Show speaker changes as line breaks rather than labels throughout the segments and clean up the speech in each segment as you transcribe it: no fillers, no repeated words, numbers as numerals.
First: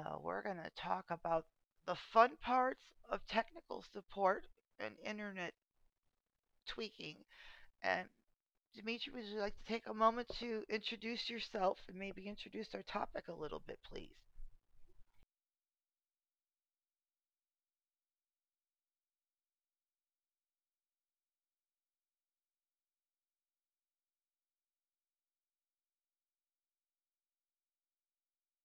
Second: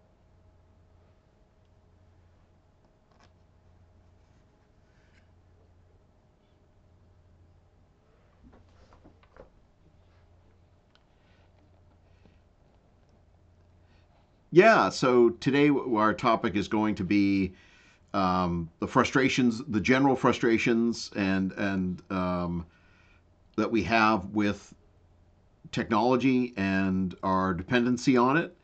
We're going to talk about the fun parts of technical support and internet tweaking. And Dimitri, would you like to take a moment to introduce yourself and maybe introduce our topic a little bit, please?
Yeah, so today our topic is going to be the frustrations, the general frustrations, and that we have with technology and our dependency on it,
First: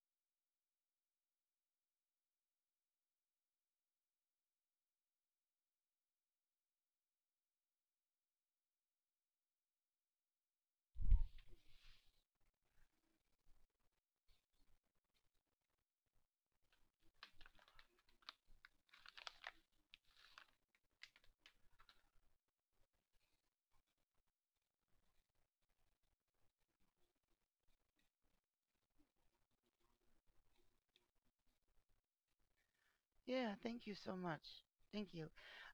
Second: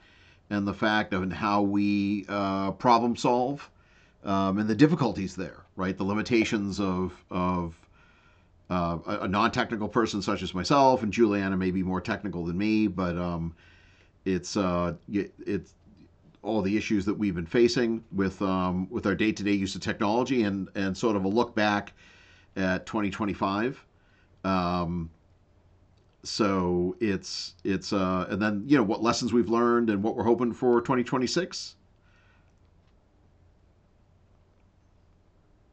and the fact of and how we problem solve, and the difficulties there, right? The limitations of a non-technical person such as myself, and Juliana may be more technical than me, but it's all the issues that we've been facing with our day to day use of technology and sort of a look back at 2025. Um, so it's And then what lessons we've learned and what we're hoping for 2026.
Yeah, thank you so much. Thank you.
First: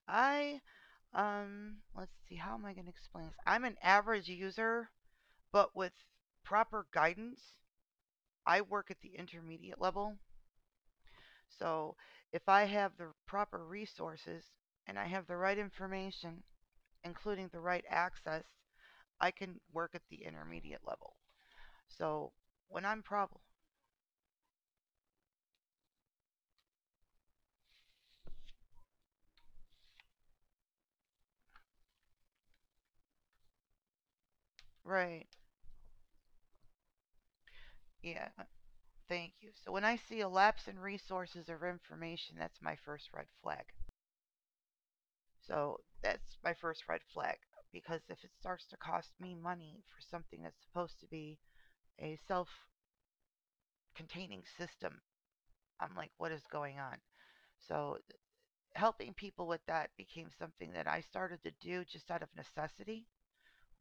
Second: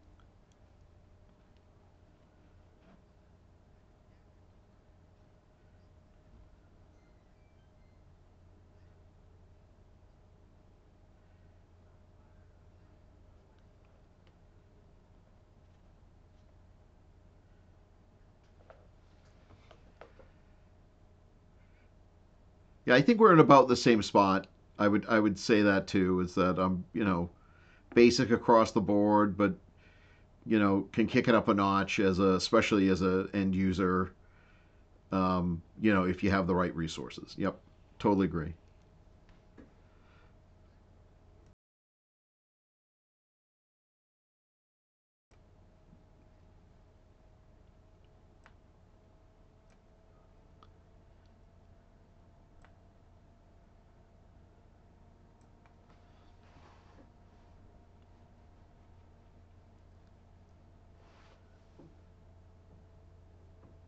I, let's see, how am I going to explain this? I'm an average user, but with proper guidance, I work at the intermediate level. So if I have the proper resources and I have the right information, including the right access, I can work at the intermediate level. So when
Yeah, I
I'm
think we're in
problem,
about the same spot. I would say that too is that I'm basic across the board, but can kick it up a notch as a especially as a end user.
right?
You know if you have the right resources. Yep, totally
Yeah,
agree.
thank you. So when I see a lapse in resources or information, that's my first red flag. So that's my first red flag because if it starts to cost me money for something that's supposed to be a self containing system, I'm like, what is going on? So helping people with that became something that I started to do just out of necessity.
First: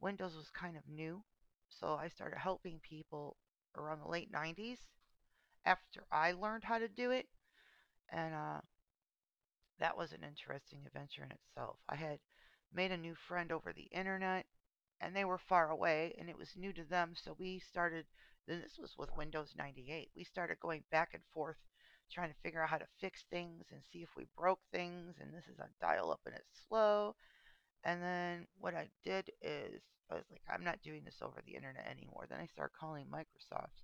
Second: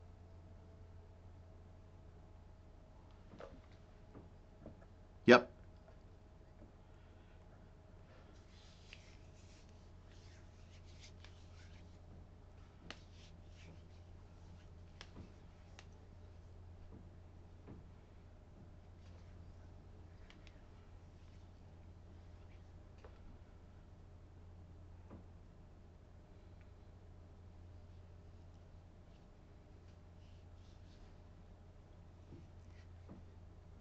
Windows was kind of new, so I started helping people around the late 90s
Yep,
after I learned how to do it. And that was an interesting adventure in itself. I had made a new friend over the internet, and they were far away, and it was new to them, so we started. Then this was with Windows 98. We started going back and forth trying to figure out how to fix things and see if we broke things. And this is on dial up and it's slow. And then what I did is I was like, I'm not doing this over the internet anymore. Then I started calling Microsoft,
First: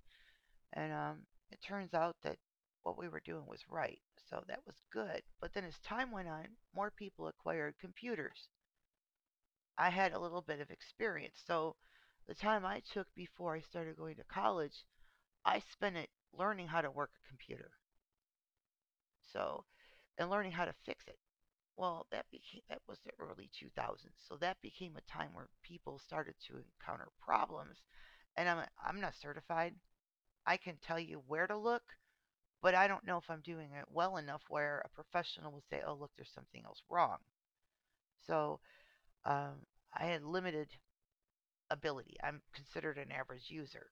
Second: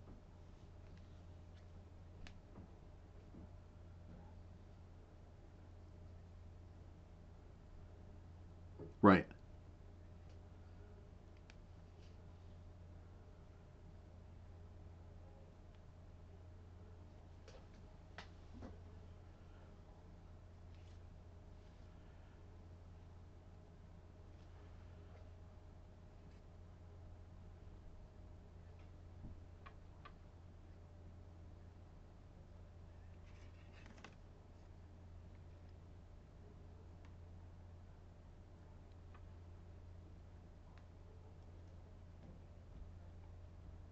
and it turns out that what we were doing was right. So that was good. But then as time went on, more people acquired computers.
right.
I had a little bit of experience. So the time I took before I started going to college, I spent it learning how to work a computer. So, and learning how to fix it. Well, that was the early 2000s. So that became a time where people started to encounter problems. And I'm not certified. I can tell you where to look, but I don't know if I'm doing it well enough where a professional will say, "Oh, look, there's something else wrong." So um, I had limited ability. I'm considered an average user.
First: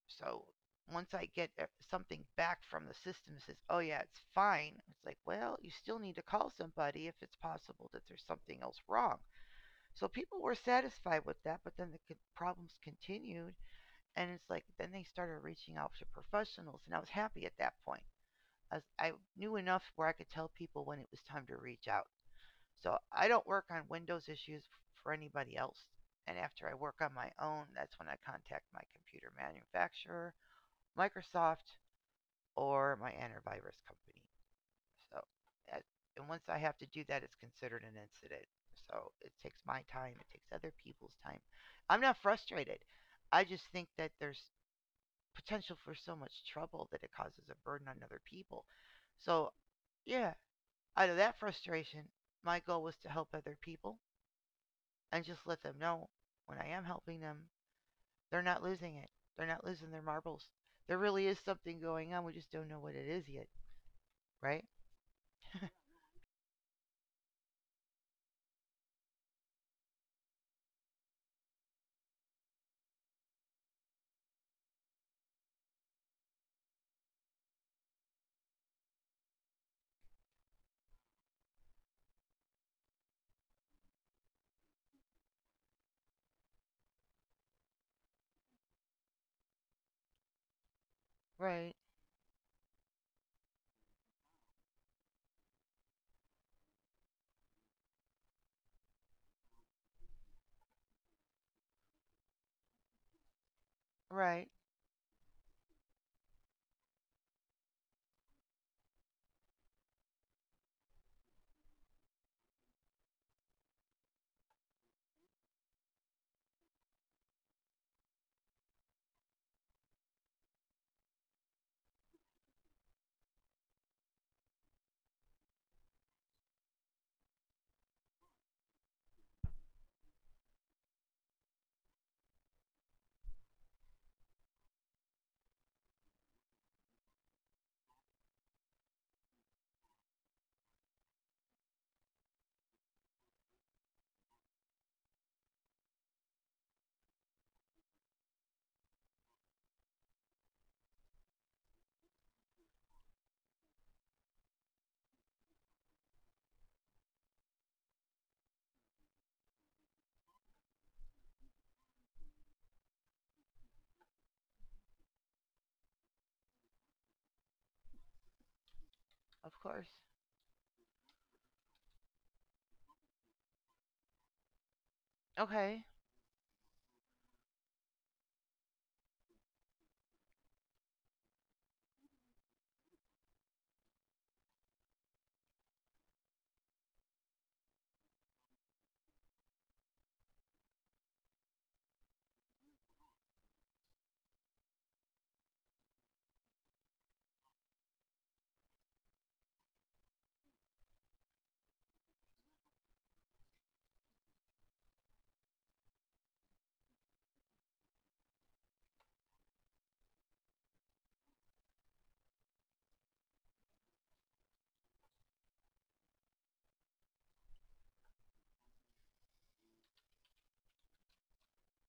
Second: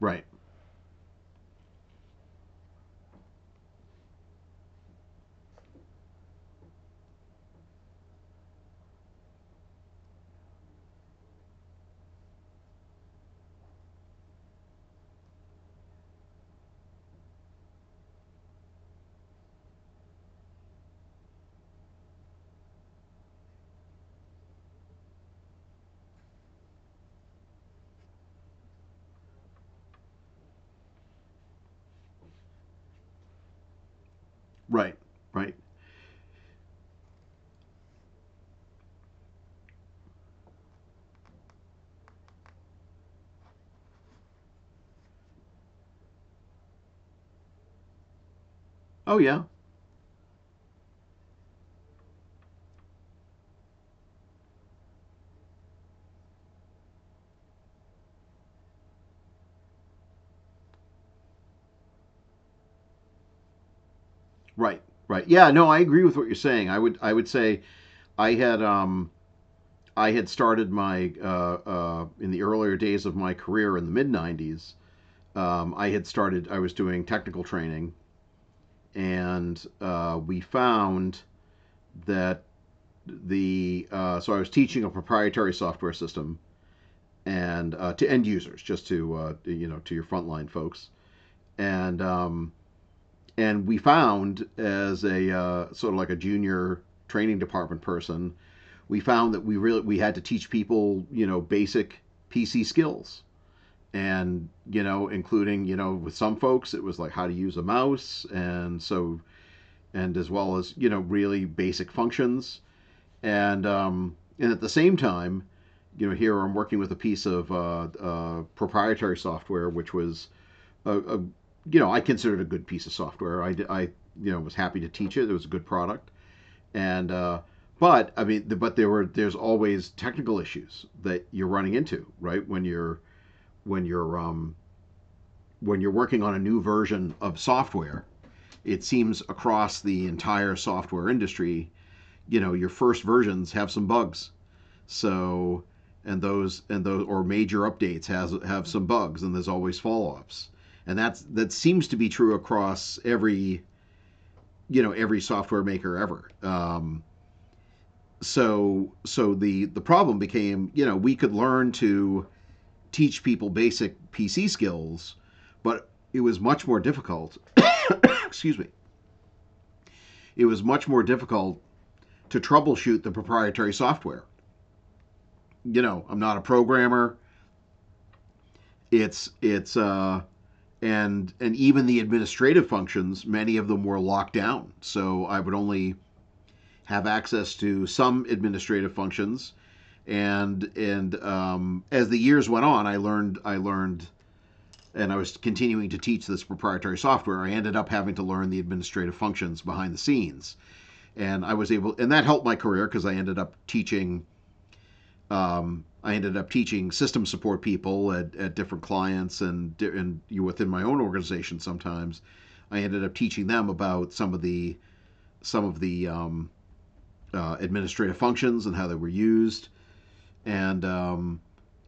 Right.
So once I get something back from the system that says, "Oh yeah, it's fine," it's like, well, you still need to call somebody if it's possible that there's something else wrong. So people were satisfied with that, but then the problems continued, and it's like then they started reaching out to professionals, and I was happy at that point. I knew enough where I could tell people when it was time to reach out. So I don't work on Windows issues for anybody else. And after I work on my own, that's when I contact my computer manufacturer, Microsoft, or my antivirus company.
Right.
So,
Right.
that, and once I have to do that, it's considered an incident. So it takes my time, it takes other people's time. I'm not frustrated. I just think that there's potential for so much trouble that it causes a burden on other people.
Oh yeah.
So, yeah, out of that frustration, my goal was to help other people and just let them know when I am helping them, they're not losing it. They're not losing their marbles. There really is something going on. We just don't know what it is yet. Right?
Right. Right. Yeah, no, I agree with what you're saying. I would say I had um I had started my in the earlier days of my career in the mid 90s. I had started I was doing technical training and we found that the so I was teaching a proprietary software system and to end users just to to your frontline folks
Right.
and um and we found as a sort of like a junior training department person, we found that we really we had to teach people basic PC skills
Right.
and including with some folks it was like how to use a mouse and so and as well as really basic functions and at the same time here I'm working with a piece of proprietary software which was a I considered a good piece of software. I was happy to teach it. It was a good product, and but I mean, but there's always technical issues that you're running into, right? When you're um, when you're working on a new version of software, it seems across the entire software industry, you know, your first versions have some bugs, so, and those or major updates has have some bugs, and there's always follow-ups, and that seems to be true across every every software maker ever. So the problem became we could learn to teach people basic PC skills, but it was much more difficult. Excuse me.
Of course.
It was much more difficult to troubleshoot the proprietary software. You
Okay.
know, I'm not a programmer. It's And even the administrative functions, many of them were locked down. So I would only have access to some administrative functions. And as the years went on, I learned, and I was continuing to teach this proprietary software. I ended up having to learn the administrative functions behind the scenes, and I was able, and that helped my career because I ended up teaching I ended up teaching system support people at different clients and you within my own organization. Sometimes I ended up teaching them about some of the administrative functions and how they were used, and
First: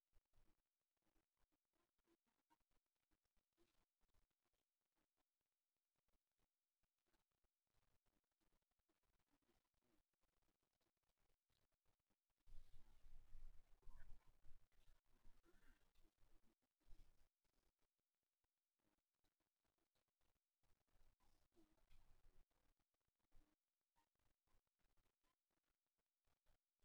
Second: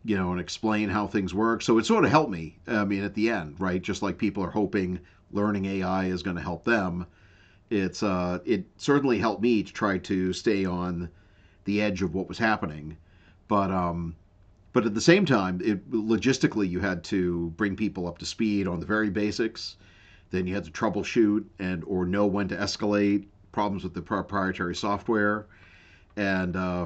you know, and explain how things work. So it sort of helped me. I mean, at the end, right? Just like people are hoping learning AI is going to help them. It's it certainly helped me to try to stay on the edge of what was happening, but um, but at the same time, it, logistically, you had to bring people up to speed on the very basics. Then you had to troubleshoot and or know when to escalate problems with the proprietary software, and uh,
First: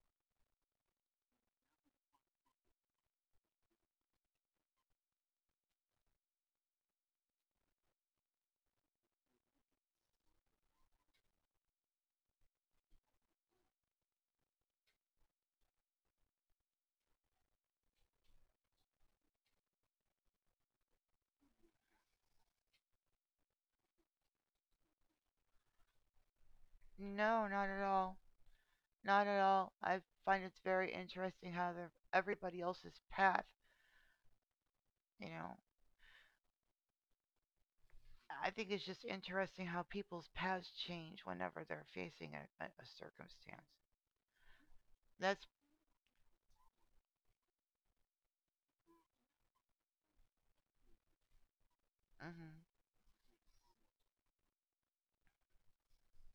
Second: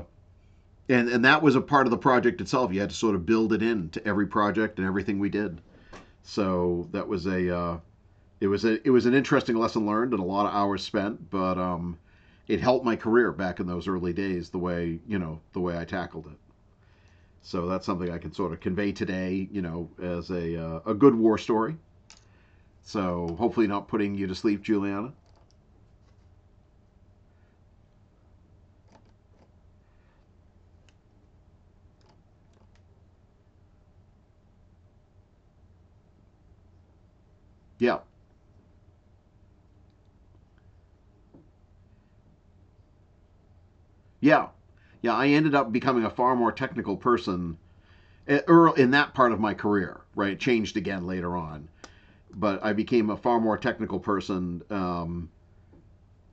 and that was a part of the project itself. You had to sort of build it in to every project and everything we did. So that was a it was a it was an interesting lesson learned and a lot of hours spent, but it helped my career back in those early days. The way the way I tackled it. So that's something I can sort of convey today, you know, as a good war story. So hopefully not putting you to sleep, Juliana.
No, not at all. Not at all. I find it's very interesting how the, everybody else's path, you know,
Yeah,
I think it's just interesting how people's paths change whenever they're facing a circumstance.
yeah, yeah. I
That's
ended up becoming a far more technical person in that part of my career. Right, it changed again later on,
mhm.
but I became a far more technical person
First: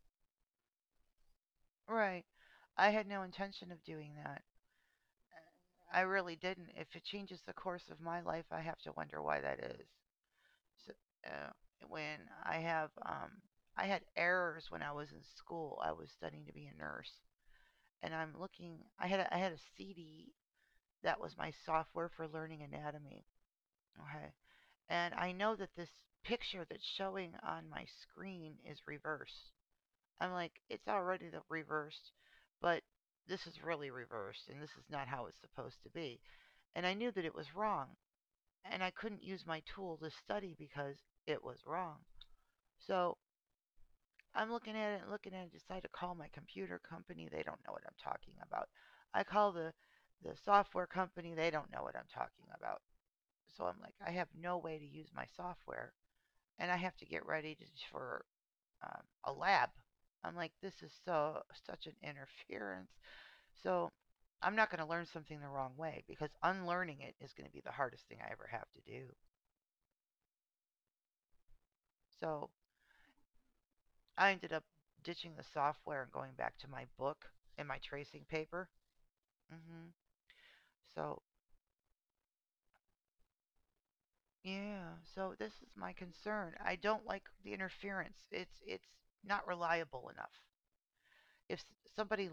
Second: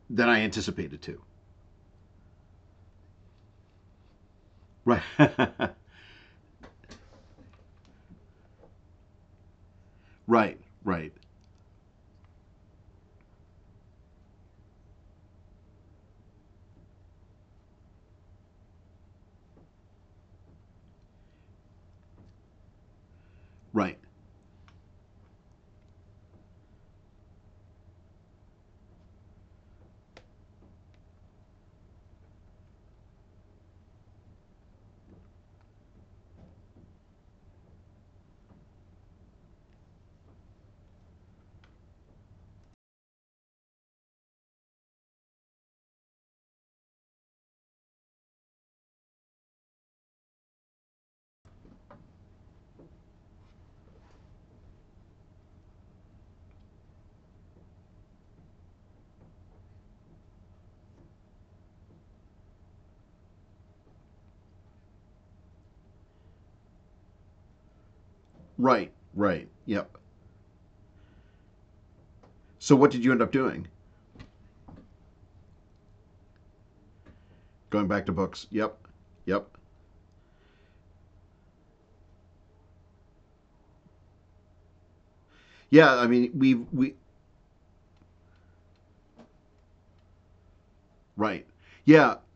than I anticipated to.
Right. I had no intention of doing that.
Right, right,
I really didn't. If it changes the course of my life, I have to wonder why that is.
right,
So, uh, when I have, um, I had errors when I was in school. I was studying to be a nurse, and I'm looking. I had a CD that was my software for learning anatomy.
right,
Okay, and I know that this picture that's showing on my screen is reversed. I'm like, it's already the reversed, but this is really reversed, and this is not how it's supposed to be. And I knew that it was wrong, and I couldn't use my tool to study because it was wrong. So I'm looking at it and looking at it, decide to call my computer company. They don't know what I'm talking about. I call the software company. They don't know what I'm talking about. So I'm like, I have no way to use my software, and I have to get ready to, for a lab. I'm like, this is so such an interference. So I'm not going to learn something the wrong way because unlearning it is going to be the hardest thing I ever have to
right,
do.
right. Yep.
So
So what did you end up doing?
I ended up ditching the software and going back to my book and my
Going back to
tracing
books.
paper.
Yep, yep.
Hmm. So yeah, so this is
Yeah,
my
I mean, we
concern. I
we
don't like the interference. It's not reliable enough.
Right.
If s-
Yeah.
somebody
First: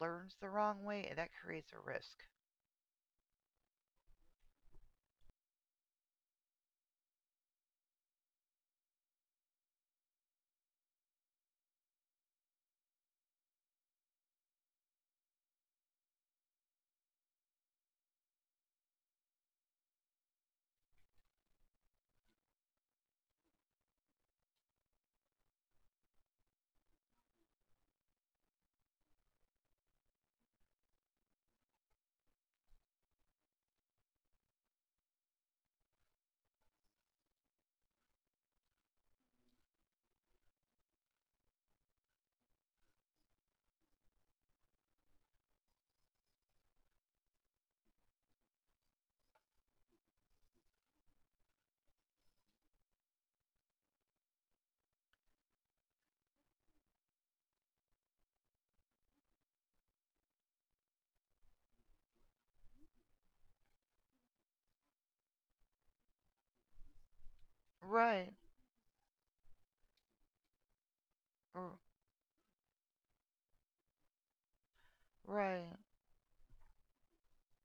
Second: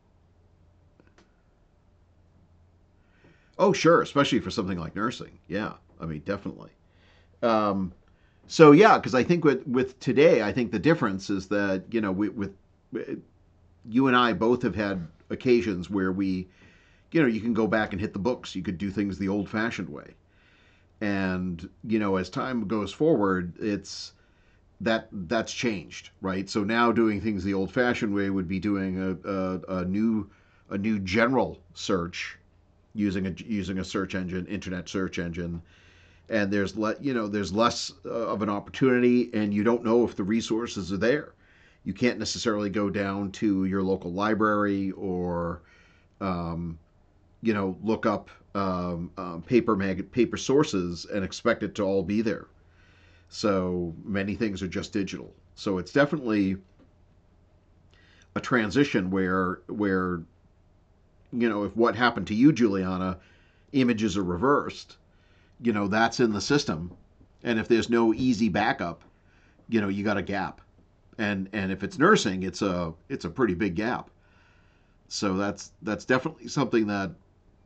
learns the wrong way, that creates a risk.
Oh, sure. Especially for something like nursing. Yeah. I mean, definitely. Um, so yeah, because I think with today, I think the difference is that we, with you and I both have had occasions where we you can go back and hit the books. You could do things the old-fashioned way, and you know as time goes forward, it's that's changed, right? So now doing things the old-fashioned way would be doing a new a new general search using a using a search engine, internet search engine, and you know there's less of an opportunity, and you don't know if the resources are there. You can't necessarily go down to your local library or um, you know look up paper sources and expect it to all be there. So many things are just digital. So it's definitely a transition where you know if what happened to you, Juliana, images are reversed you know that's in the system, and if there's no
Right.
easy backup, you know you got a gap, and
r-
if it's nursing, it's a pretty big gap. So
Right.
that's definitely something that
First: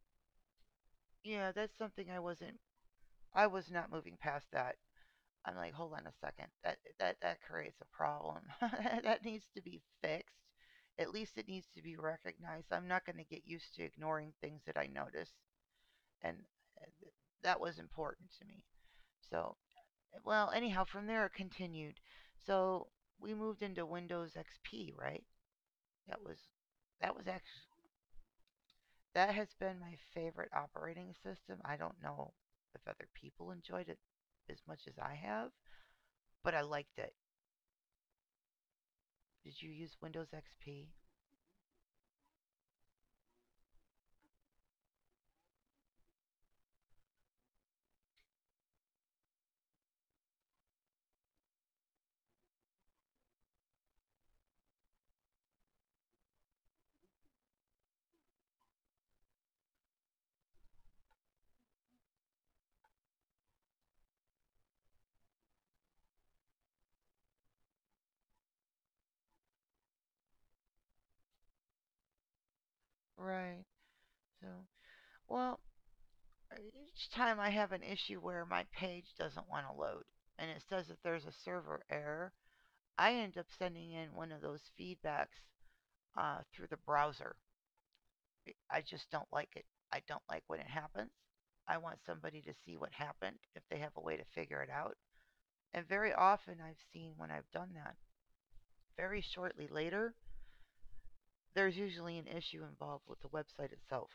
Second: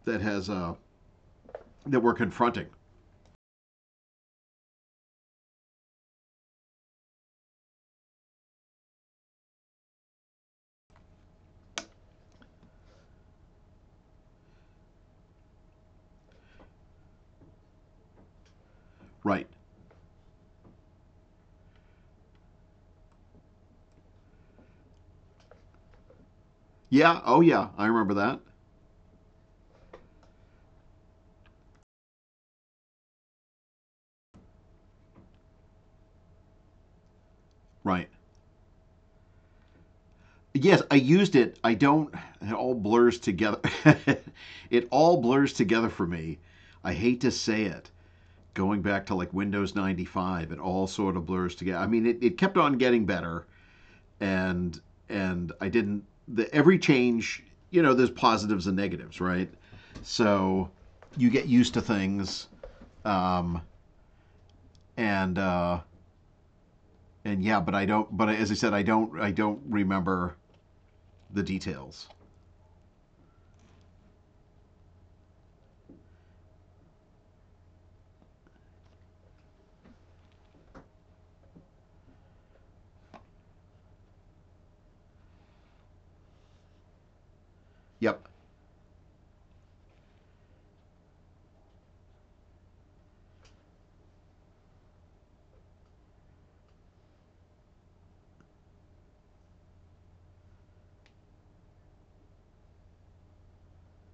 that has
Yeah, that's
that
something
we're confronting.
I was not moving past that. I'm like, hold on a second. That creates a problem. That needs to be fixed. At least it needs to be recognized. I'm not going to get used to ignoring things that I notice and uh, th- that was important to me.
Right.
So well, anyhow, from there it continued. So we moved into Windows XP, right? That was that
Yeah.
was
Oh yeah. I
actually
remember that.
that has been my favorite operating system. I don't know if other people enjoyed it as much as I have, but I liked it.
Right.
Did you use Windows
Yes,
XP?
I used it. I don't. It all blurs together. It all blurs together for me. I hate to say it. Going back to like Windows 95, it all sort of blurs together. I mean, it kept on getting better and and I didn't. The, every change, you know, there's positives and negatives, right? So you get used to things, um, and uh, and yeah, but I don't. But as I said, I don't. I don't remember the details.
Right. So, well, each time I have an issue where my page doesn't want to load and it says that there's a server error, I end up sending in one of those feedbacks through the browser.
Yep.
I just don't like it. I don't like when it happens. I want somebody to see what happened if they have a way to figure it out. And very often I've seen when I've done that, very shortly later, there's usually an issue involved with the website itself.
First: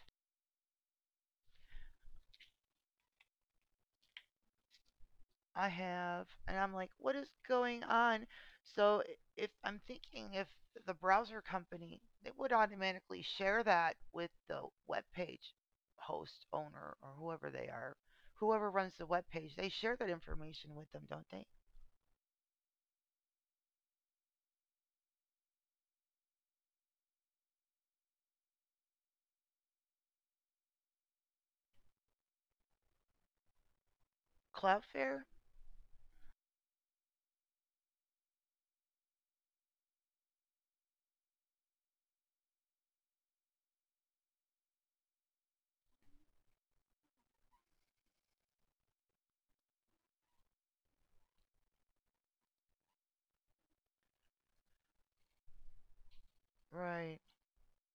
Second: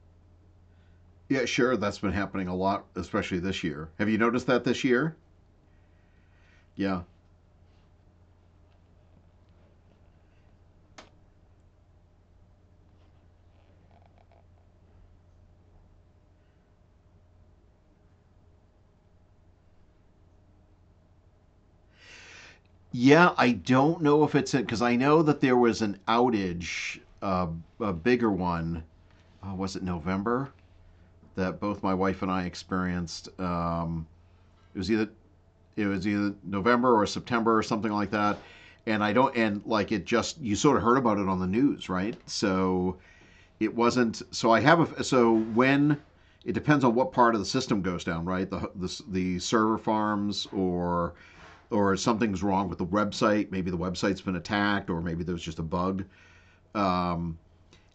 Yeah, sure. That's been happening a lot, especially this year. Have you noticed that this year?
I have, and I'm like,
Yeah.
what is going on? So if I'm thinking if the browser company, it would automatically share that with the web page host, owner, or whoever they are, whoever runs the web page, they share that information with them, don't they?
Yeah, I don't know if it's in because I know that there was an outage, a bigger one. Was it November? That both my wife and I experienced. It was either
Cloudflare?
it was either November or September or something like that. And I don't and like it just you sort of heard about it on the news, right? So it wasn't so I have a so when it depends on what part of the system goes down, right? The server farms, or something's wrong with the website. Maybe the website's been attacked, or maybe there's just a bug.
Right,
Um,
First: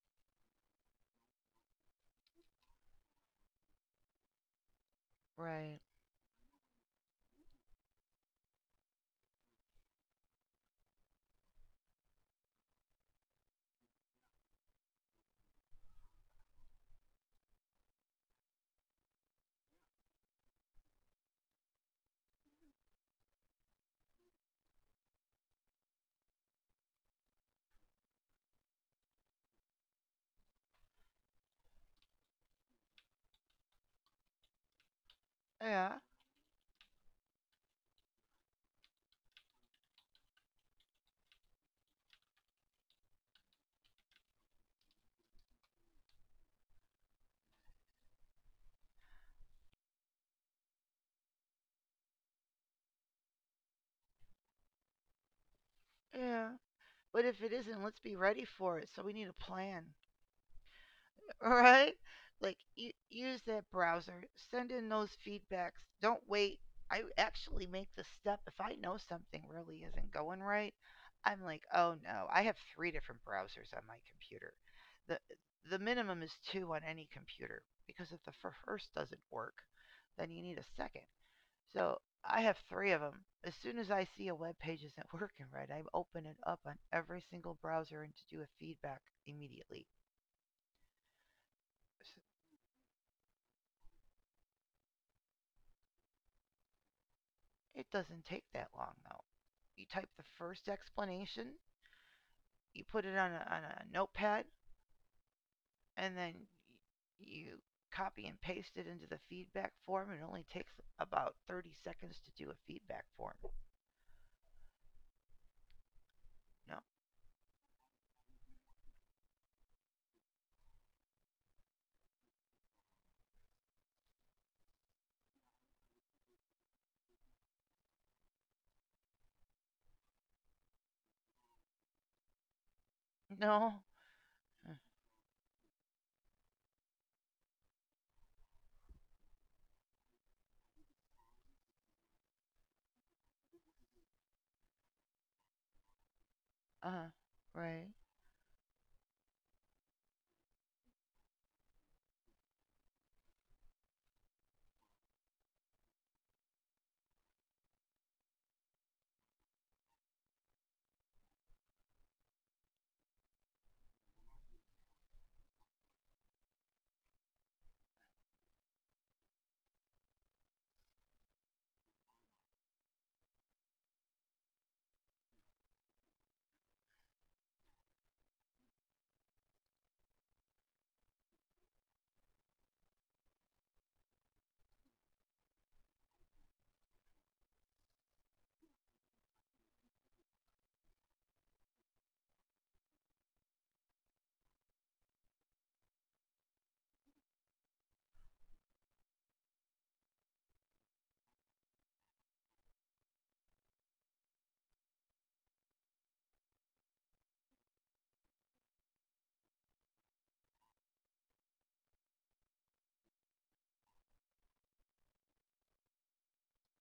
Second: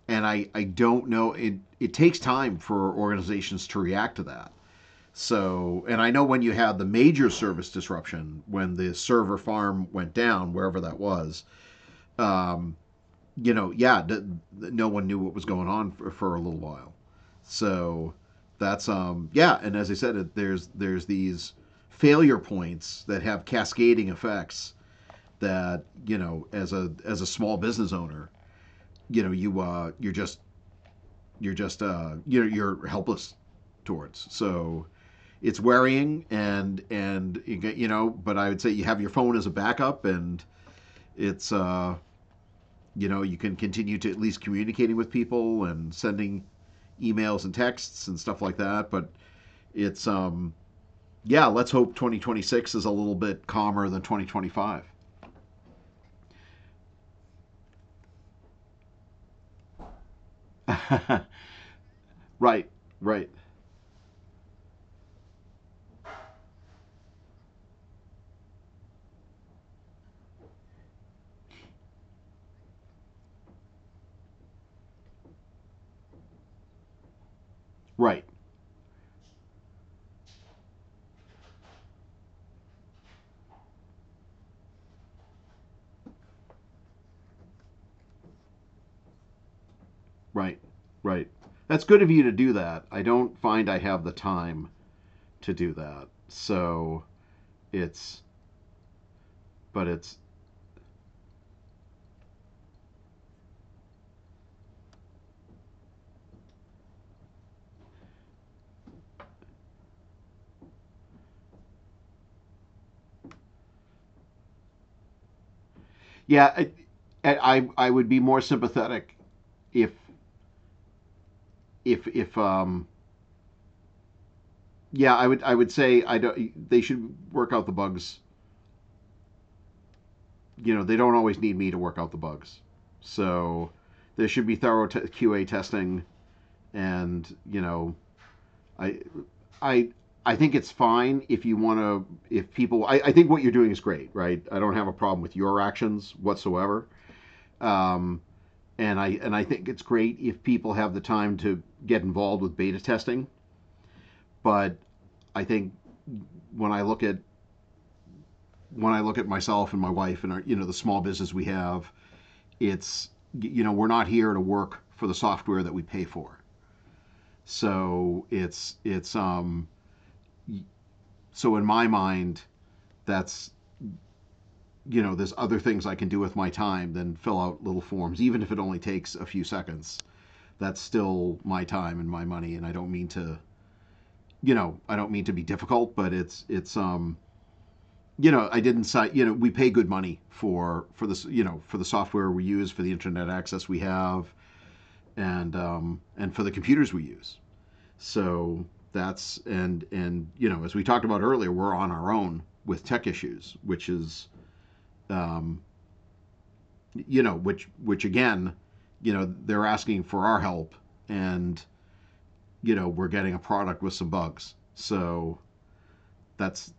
and I don't know. It takes time for organizations to react to that.
right.
So, and I know when you had the major service disruption, when the server farm went down, wherever that was, um, you know, yeah, no one knew what was going on for a little while. So that's yeah, and as I said, it, there's these failure points that have cascading effects that you know, as a small business owner, you know, you you're just you're helpless towards. So it's
Yeah,
worrying and you know but I would say you have your phone as a backup and it's you know you can continue to at least communicating with people and sending emails and texts and stuff like that but it's yeah let's hope 2026 is a little bit calmer than 2025.
yeah. But if it isn't, let's be ready for it. So we need a plan, right? Like,
Right, right,
use that browser, send in those feedbacks. Don't wait. I actually make the step. If I know something really isn't going right, I'm like, oh no, I have three different browsers on my computer. The, the minimum is two on any computer because if
right,
the first doesn't work, then you need a second. So I have three of them. As soon as I see a web page isn't working right, I open it up on every single browser and to do a feedback immediately.
right, right. That's good of you to do that. I don't find I have the time to do that so
It
it's
doesn't take that long though. You
but
type
it's
the first explanation, you put it on on a notepad, and then you copy and paste it into the feedback form. It only takes about 30 seconds to do a feedback form.
Yeah,
No,
I would be more sympathetic if if if um yeah I would say I don't they should work out the bugs. They don't always need me to work out the bugs, so
no,
there should be
uh,
thorough QA testing. And you know I I I think it's fine if you want to if people I think what you're doing is great, right? I don't have a problem with your actions whatsoever.
uh, right.
Um, and I think it's great if people have the time to get involved with beta testing, but I think when I look at when I look at myself and my wife and our the small business we have, it's you know we're not here to work for the software that we pay for. So it's so in my mind, that's you know there's other things I can do with my time than fill out little forms, even if it only takes a few seconds. That's still my time and my money, and I don't mean to be difficult, but I didn't sign. You know, we pay good money for this. You know, for the software we use, for the internet access we have, and for the computers we use. So that's and you know, as we talked about earlier, we're on our own with tech issues, which is um, you know, which again, you know, they're asking for our help, and you know, we're getting a product with some bugs. So that's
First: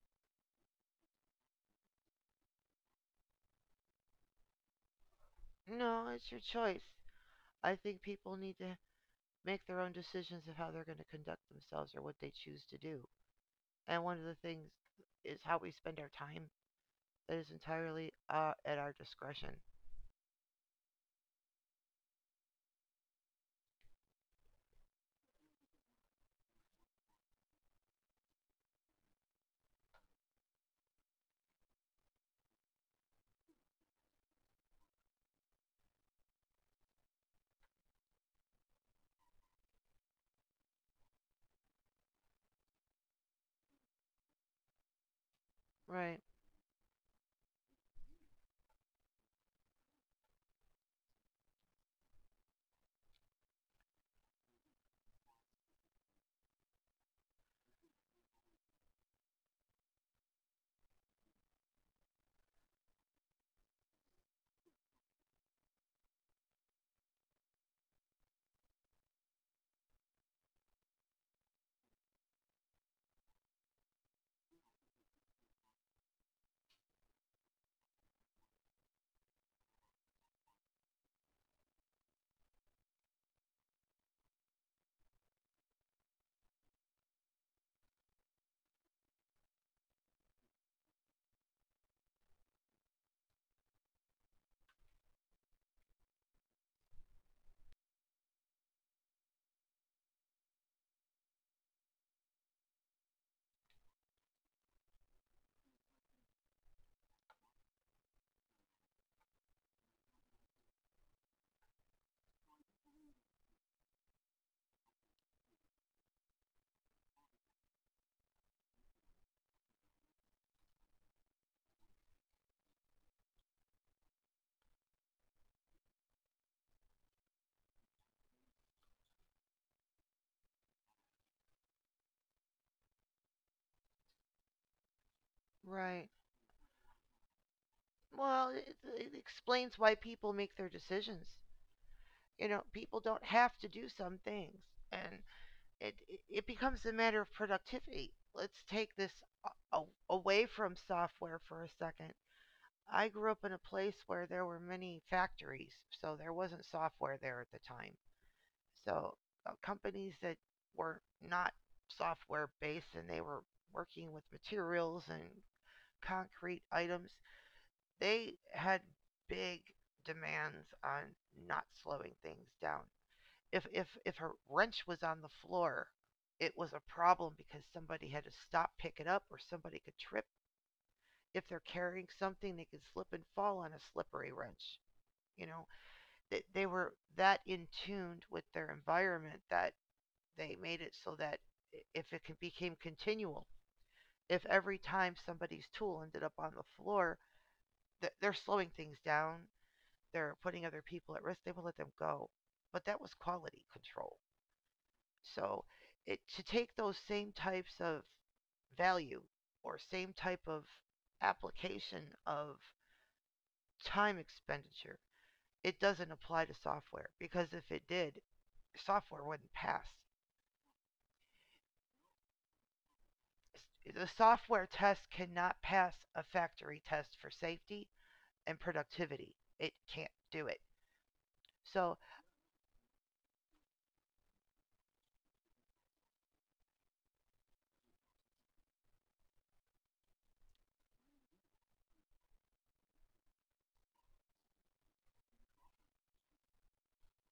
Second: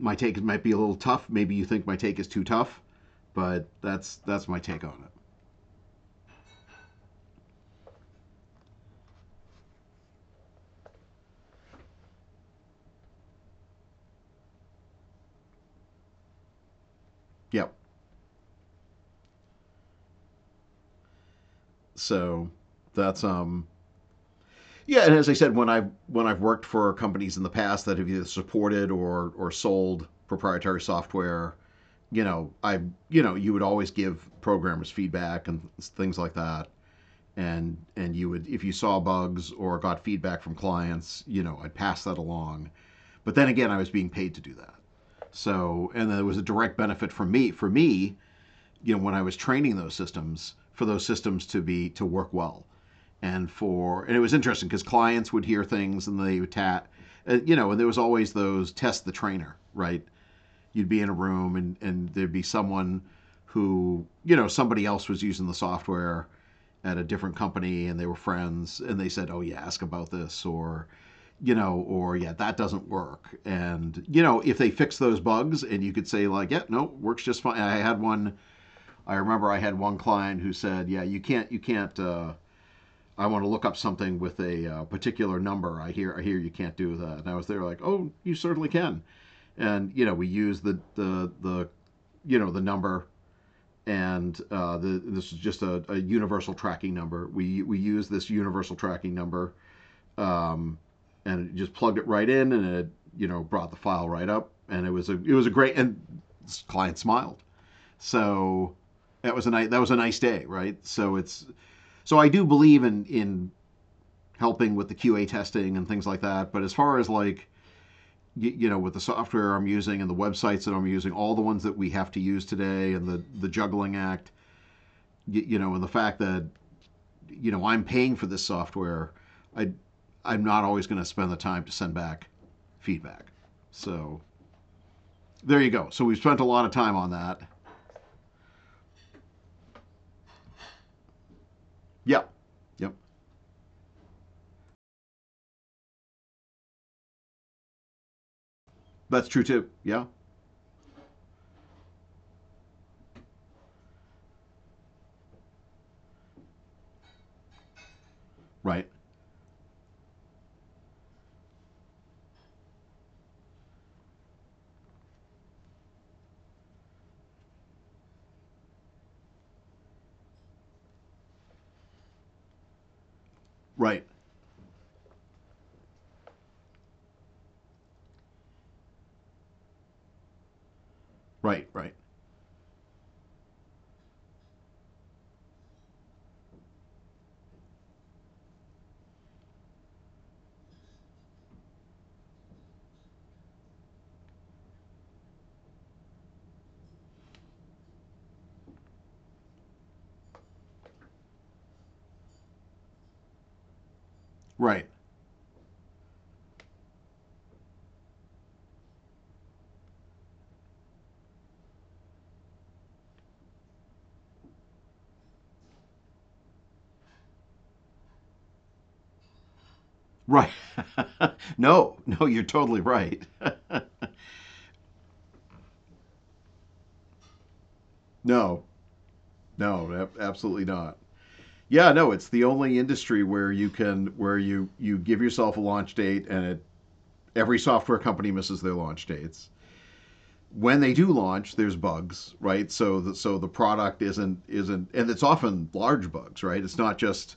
my take might be a little tough. Maybe you think my take is too tough, but that's my take on it.
No, it's your choice. I think people need to make their own decisions of how they're going to conduct themselves or what they choose to do. And one of the things is how we spend our time that is
Yep.
entirely at our discretion.
So that's yeah, and as I said, when I've worked for companies in the past that have either supported or sold proprietary software, you know, you would always give programmers feedback and things like that. And you would, if you saw bugs or got feedback from clients, you know, I'd pass that along, but then again, I was being paid to do that. So, and
Right,
there was a direct benefit for me, you know, when I was training those systems, for those systems to be to work well, and for and it was interesting because clients would hear things and they would you know, and there was always those test the trainer, right? You'd be in a room, and there'd be someone who, you know, somebody else was using the software at a different company, and they were friends, and they said, oh yeah, ask about this, or, you know, or yeah, that doesn't work. And, you know, if they fix those bugs, and you could say like, yeah, no, works just fine. I remember I had one client who said, yeah, you can't, I want to look up something with a particular number. I hear you can't do that. And I was there like, oh, you certainly can. And you know, we use the you know the number, and this is just a universal tracking number. We use this universal tracking number, um, and it just plugged it right in, and it brought the file right up, and it was a great. And this client smiled. So that was a nice that was a nice day, right? So it's so I do believe in helping with the QA testing and things like that, but as far as like, you know, with the software I'm using and the websites that I'm using, all the ones that we have to use today, and the juggling act, you know, and the fact that you know I'm paying for this software, I I'm not always going to spend the time to send back feedback. So there you go. So we've
right.
spent a lot of time on that.
Well, it explains why people make their decisions.
Yep,
You know,
yep,
people don't have to do some things, and it it- becomes a matter of productivity. Let's take
that's
this
true too.
a- a-
Yeah,
away from software for a second. I grew up in a place where there were many factories, so there wasn't software there at the time.
right,
So companies that were not software based and they were working with materials and concrete items, they had big demands on not slowing things down. If if
right,
if a wrench was on the floor, it was a problem because somebody had to stop, pick it up, or somebody could trip. If they're
right, right,
carrying something, they could slip and fall on a slippery wrench. You know, they were that in tuned with their environment that they made it so that if it could became continual, if every time somebody's tool ended up on the floor, they're slowing things down, they're putting other people at risk, they will let them go. But that was quality control.
right,
So it to take those same types of value or same type of application of time expenditure, it doesn't apply to software because if it did, software wouldn't pass.
right. No, no, you're totally right.
The software test cannot pass a factory test for safety
No,
and productivity. It
no,
can't do
absolutely
it.
not. Yeah,
So,
no, it's the only industry where you can where you give yourself a launch date, every software company misses their launch dates. When they do launch, there's bugs, right? So so the product isn't, and it's often large bugs, right?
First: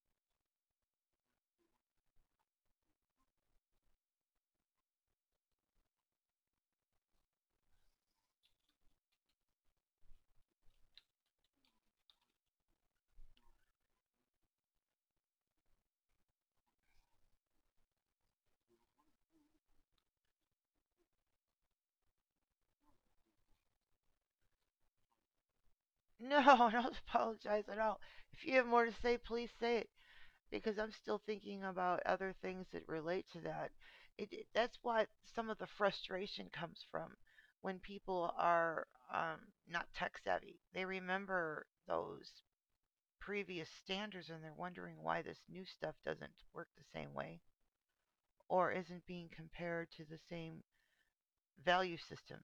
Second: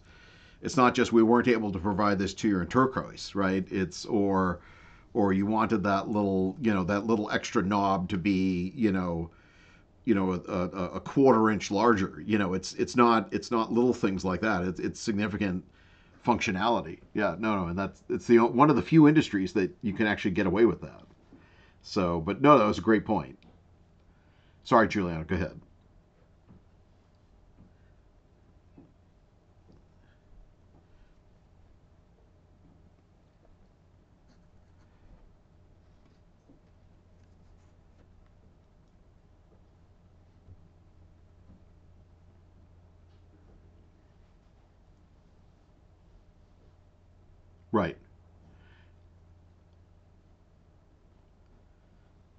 It's not just we weren't able to provide this to you in turquoise, right? It's Or you wanted that little you know that little extra knob to be you know a, a, a quarter inch larger. You know, it's not little things like that. It's significant functionality. Yeah, no, no, and that's it's the one of the few industries that you can actually get away with that. So, but no, that was a great point. Sorry, Juliana, go ahead.
no, don't apologize at all. If you have more to say, please say it because I'm still thinking about other things that relate to that. That's what some of the frustration comes from when people are um, not tech savvy. They remember those previous standards and they're wondering why this new stuff doesn't work the same way
Right.
or isn't being compared to the same value system.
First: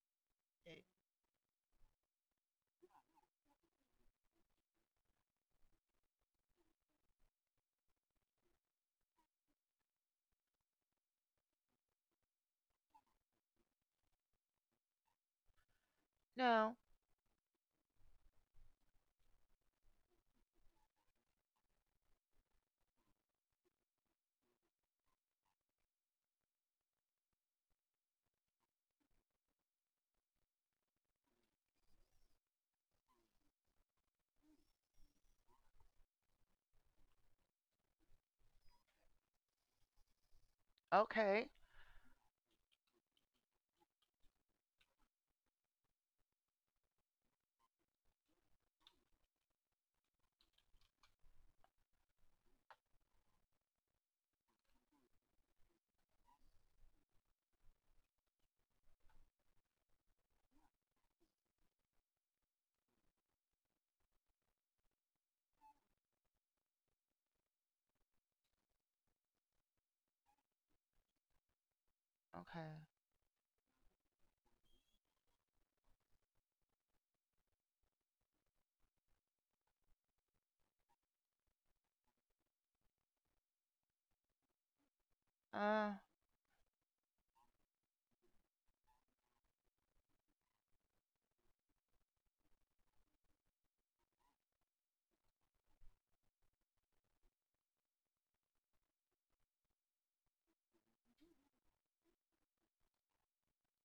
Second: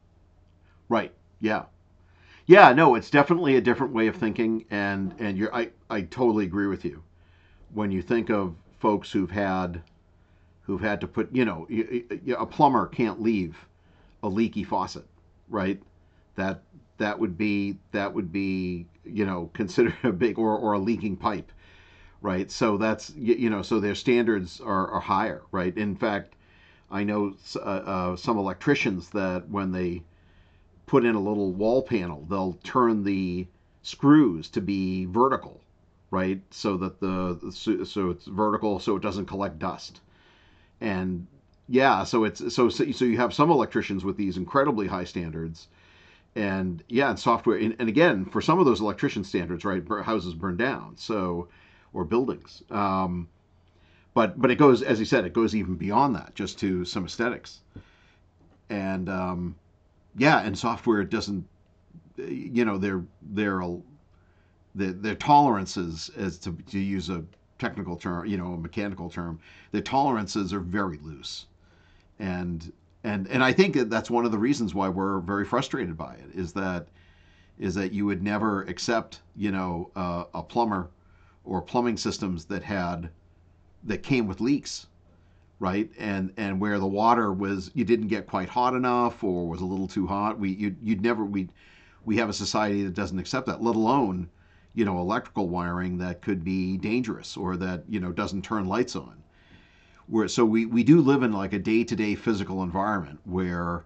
Right. Yeah. Yeah. No, it's definitely a different way of thinking, and you're, I totally agree with you. When you think of folks who've had to put, you know, a plumber can't leave a leaky faucet, right? That
No.
that would be you know considered a big, or a leaking pipe, right? So you know, so their standards are higher, right? In fact, I know some electricians that when they put in a little wall panel, they'll turn the screws to be vertical, right? So that so it's vertical, so it doesn't collect dust. And
Okay.
yeah, so it's so so so you have some electricians with these incredibly high standards, and yeah, and software. And and again, for some of those electrician standards, right, houses burn down, so or buildings. But it goes, as you said, it goes even beyond that, just to some aesthetics. And yeah, and software doesn't you know their their their tolerances, to use a technical term, you know, a mechanical term, their tolerances are very loose. and
Okay.
and and I think that that's one of the reasons why we're very frustrated by it is that you would never accept, you know, a plumber or plumbing systems that had that came with leaks, right?
Uh,
And and where the water, was you didn't get quite hot enough or was a little too hot, we you you'd never, we have a society that doesn't accept that, let alone, you know, electrical wiring that could be dangerous, or that, you know, doesn't turn lights on. Where, so we do live in like a day to day physical environment where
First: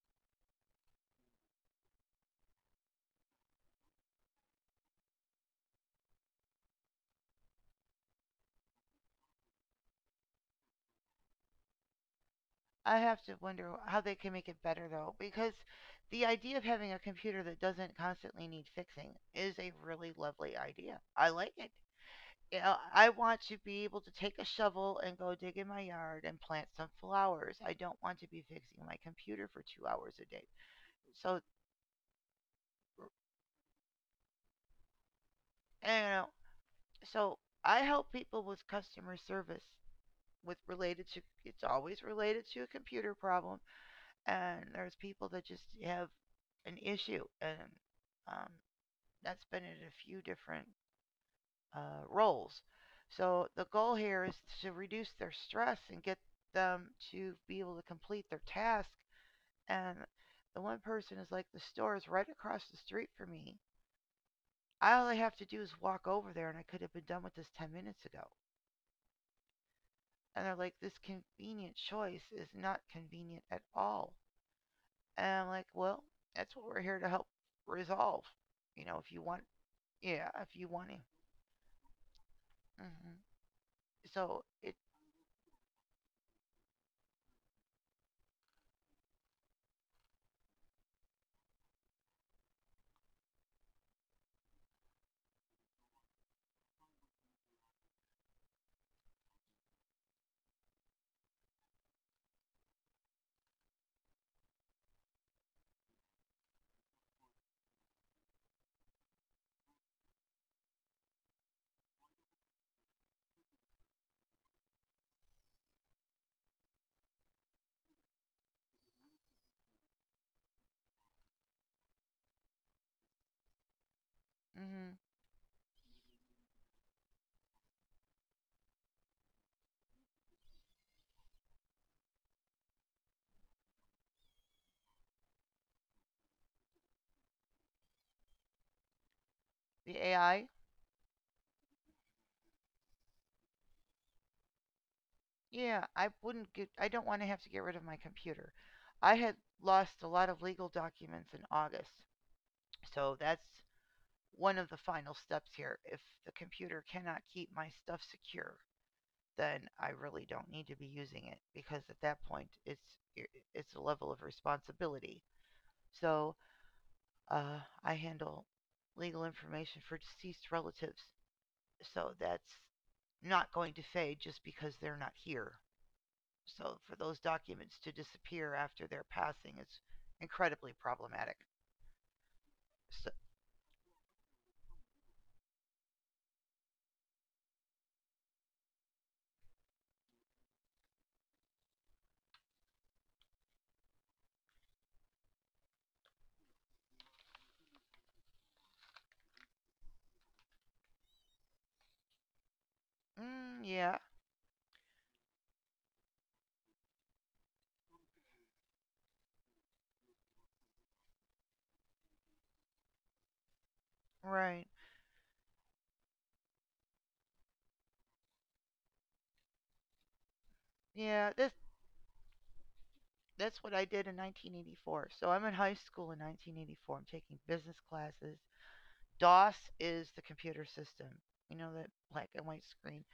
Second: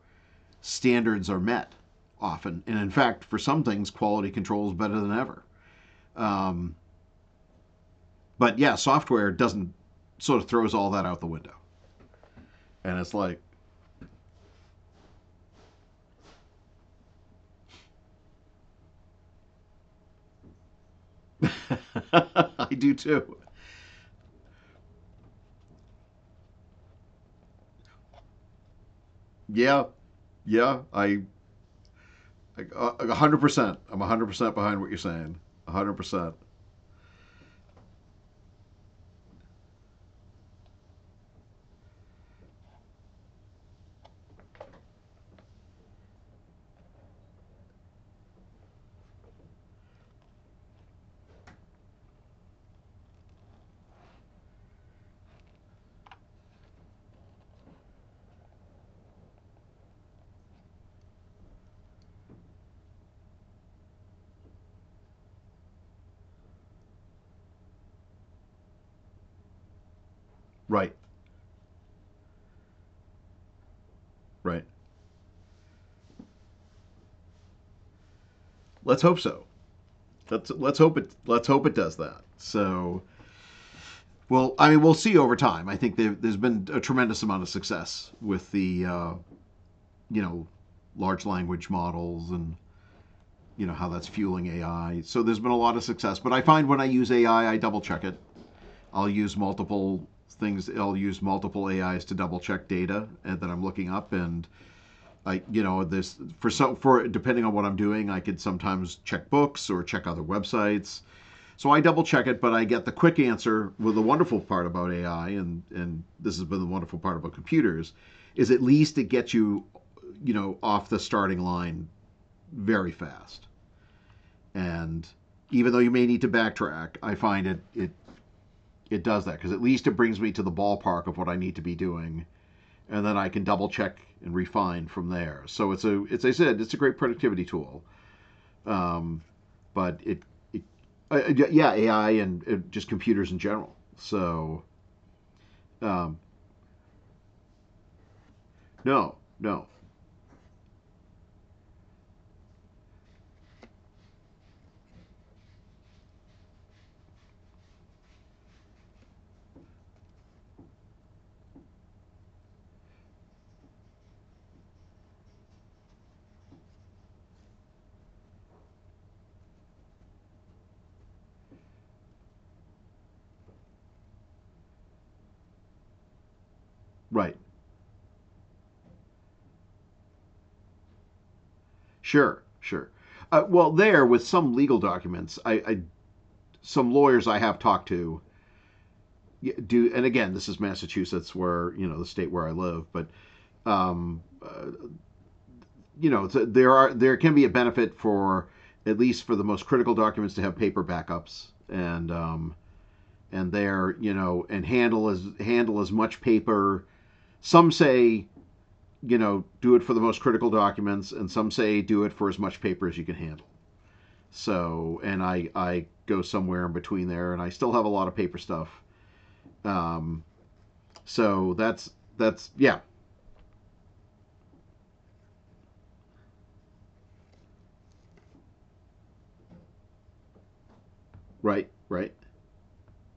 standards are met often. And in fact, for some things, quality control is better than ever. Um, but yeah, software doesn't, sort of throws all that out the window.
I
And it's
have to
like,
wonder how they can make it better though, because the idea of having a computer that doesn't constantly need fixing is a really lovely idea. I like it. You
I
know,
do
I
too.
want to be able to take a shovel and go dig in my yard and plant some flowers. I don't want to be fixing my computer for
Yeah,
2 hours a day.
yeah,
So,
I 100%. I'm 100% behind what you're saying.
you know,
100%.
so I help people with customer service with related to it's always related to a computer problem and there's people that just have an issue and um, that's been in a few different roles so the goal here is to reduce their stress and get them to be able to complete their task and the one person is like the store is right across the street from me. All I have to do is walk over there and I could have been done with this 10 minutes ago, and they're like,
Right,
this convenient choice is not convenient at all.
right.
And I'm like, well, that's what we're here to help resolve. You know,
Let's
if you
hope
want,
so.
yeah, if you
Let's
want it.
hope it, let's hope it does that. So,
hmm So
well, I
it,
mean, we'll see over time. I think has been a tremendous amount of success with the you know, large language models, and you know how that's fueling AI. So there's been a lot of success. But I find when I use AI, I double check it. I'll use multiple things. I'll use multiple AIs to double check data that I'm looking up. And you know, this for so for depending on what I'm doing, I could sometimes check books or check other websites. So I double check it, but I get the quick answer. With the wonderful part about AI, and this has been the wonderful part about computers, is at least it gets you, you know, off the starting line very fast.
hmm
And even though you may need to backtrack, I find it does that because at least it brings me to the ballpark of what I need to be doing, and then I can double check and refine from there. So it's a it's, as I said, it's a great productivity tool. Um,
the
but it,
AI,
it yeah, AI and just computers in general. So
yeah, I
um,
wouldn't get, I don't want to have to get rid of my computer.
no,
I had
no,
lost a lot of legal documents in August. So that's one of the final steps here. If the computer cannot keep my stuff secure, then I really don't need to be using it because at that point it's a level of responsibility. So uh, I handle legal information for deceased relatives, so that's not going to fade just because they're not here. So for those
right,
documents to disappear after their passing is incredibly problematic.
sure, sure.
So,
Well, there with some legal documents, I, some lawyers I have talked to do, and again, this is Massachusetts, where you know the state where I live, but um, uh, you know there can be a benefit for, at least for the most critical documents, to have paper backups, and
mm,
there
yeah,
you know, and handle as much paper, some say, you know, do it for the most critical documents, and some say do it for as much paper as you can handle.
right.
So, and I go somewhere in between there, and I still have a lot of paper stuff. Um,
Yeah,
so
this,
that's yeah,
that's what I did in 1984. So I'm in high school in 1984. I'm taking business classes. DOS is the computer system. You
right,
know, that
right,
black and white screen.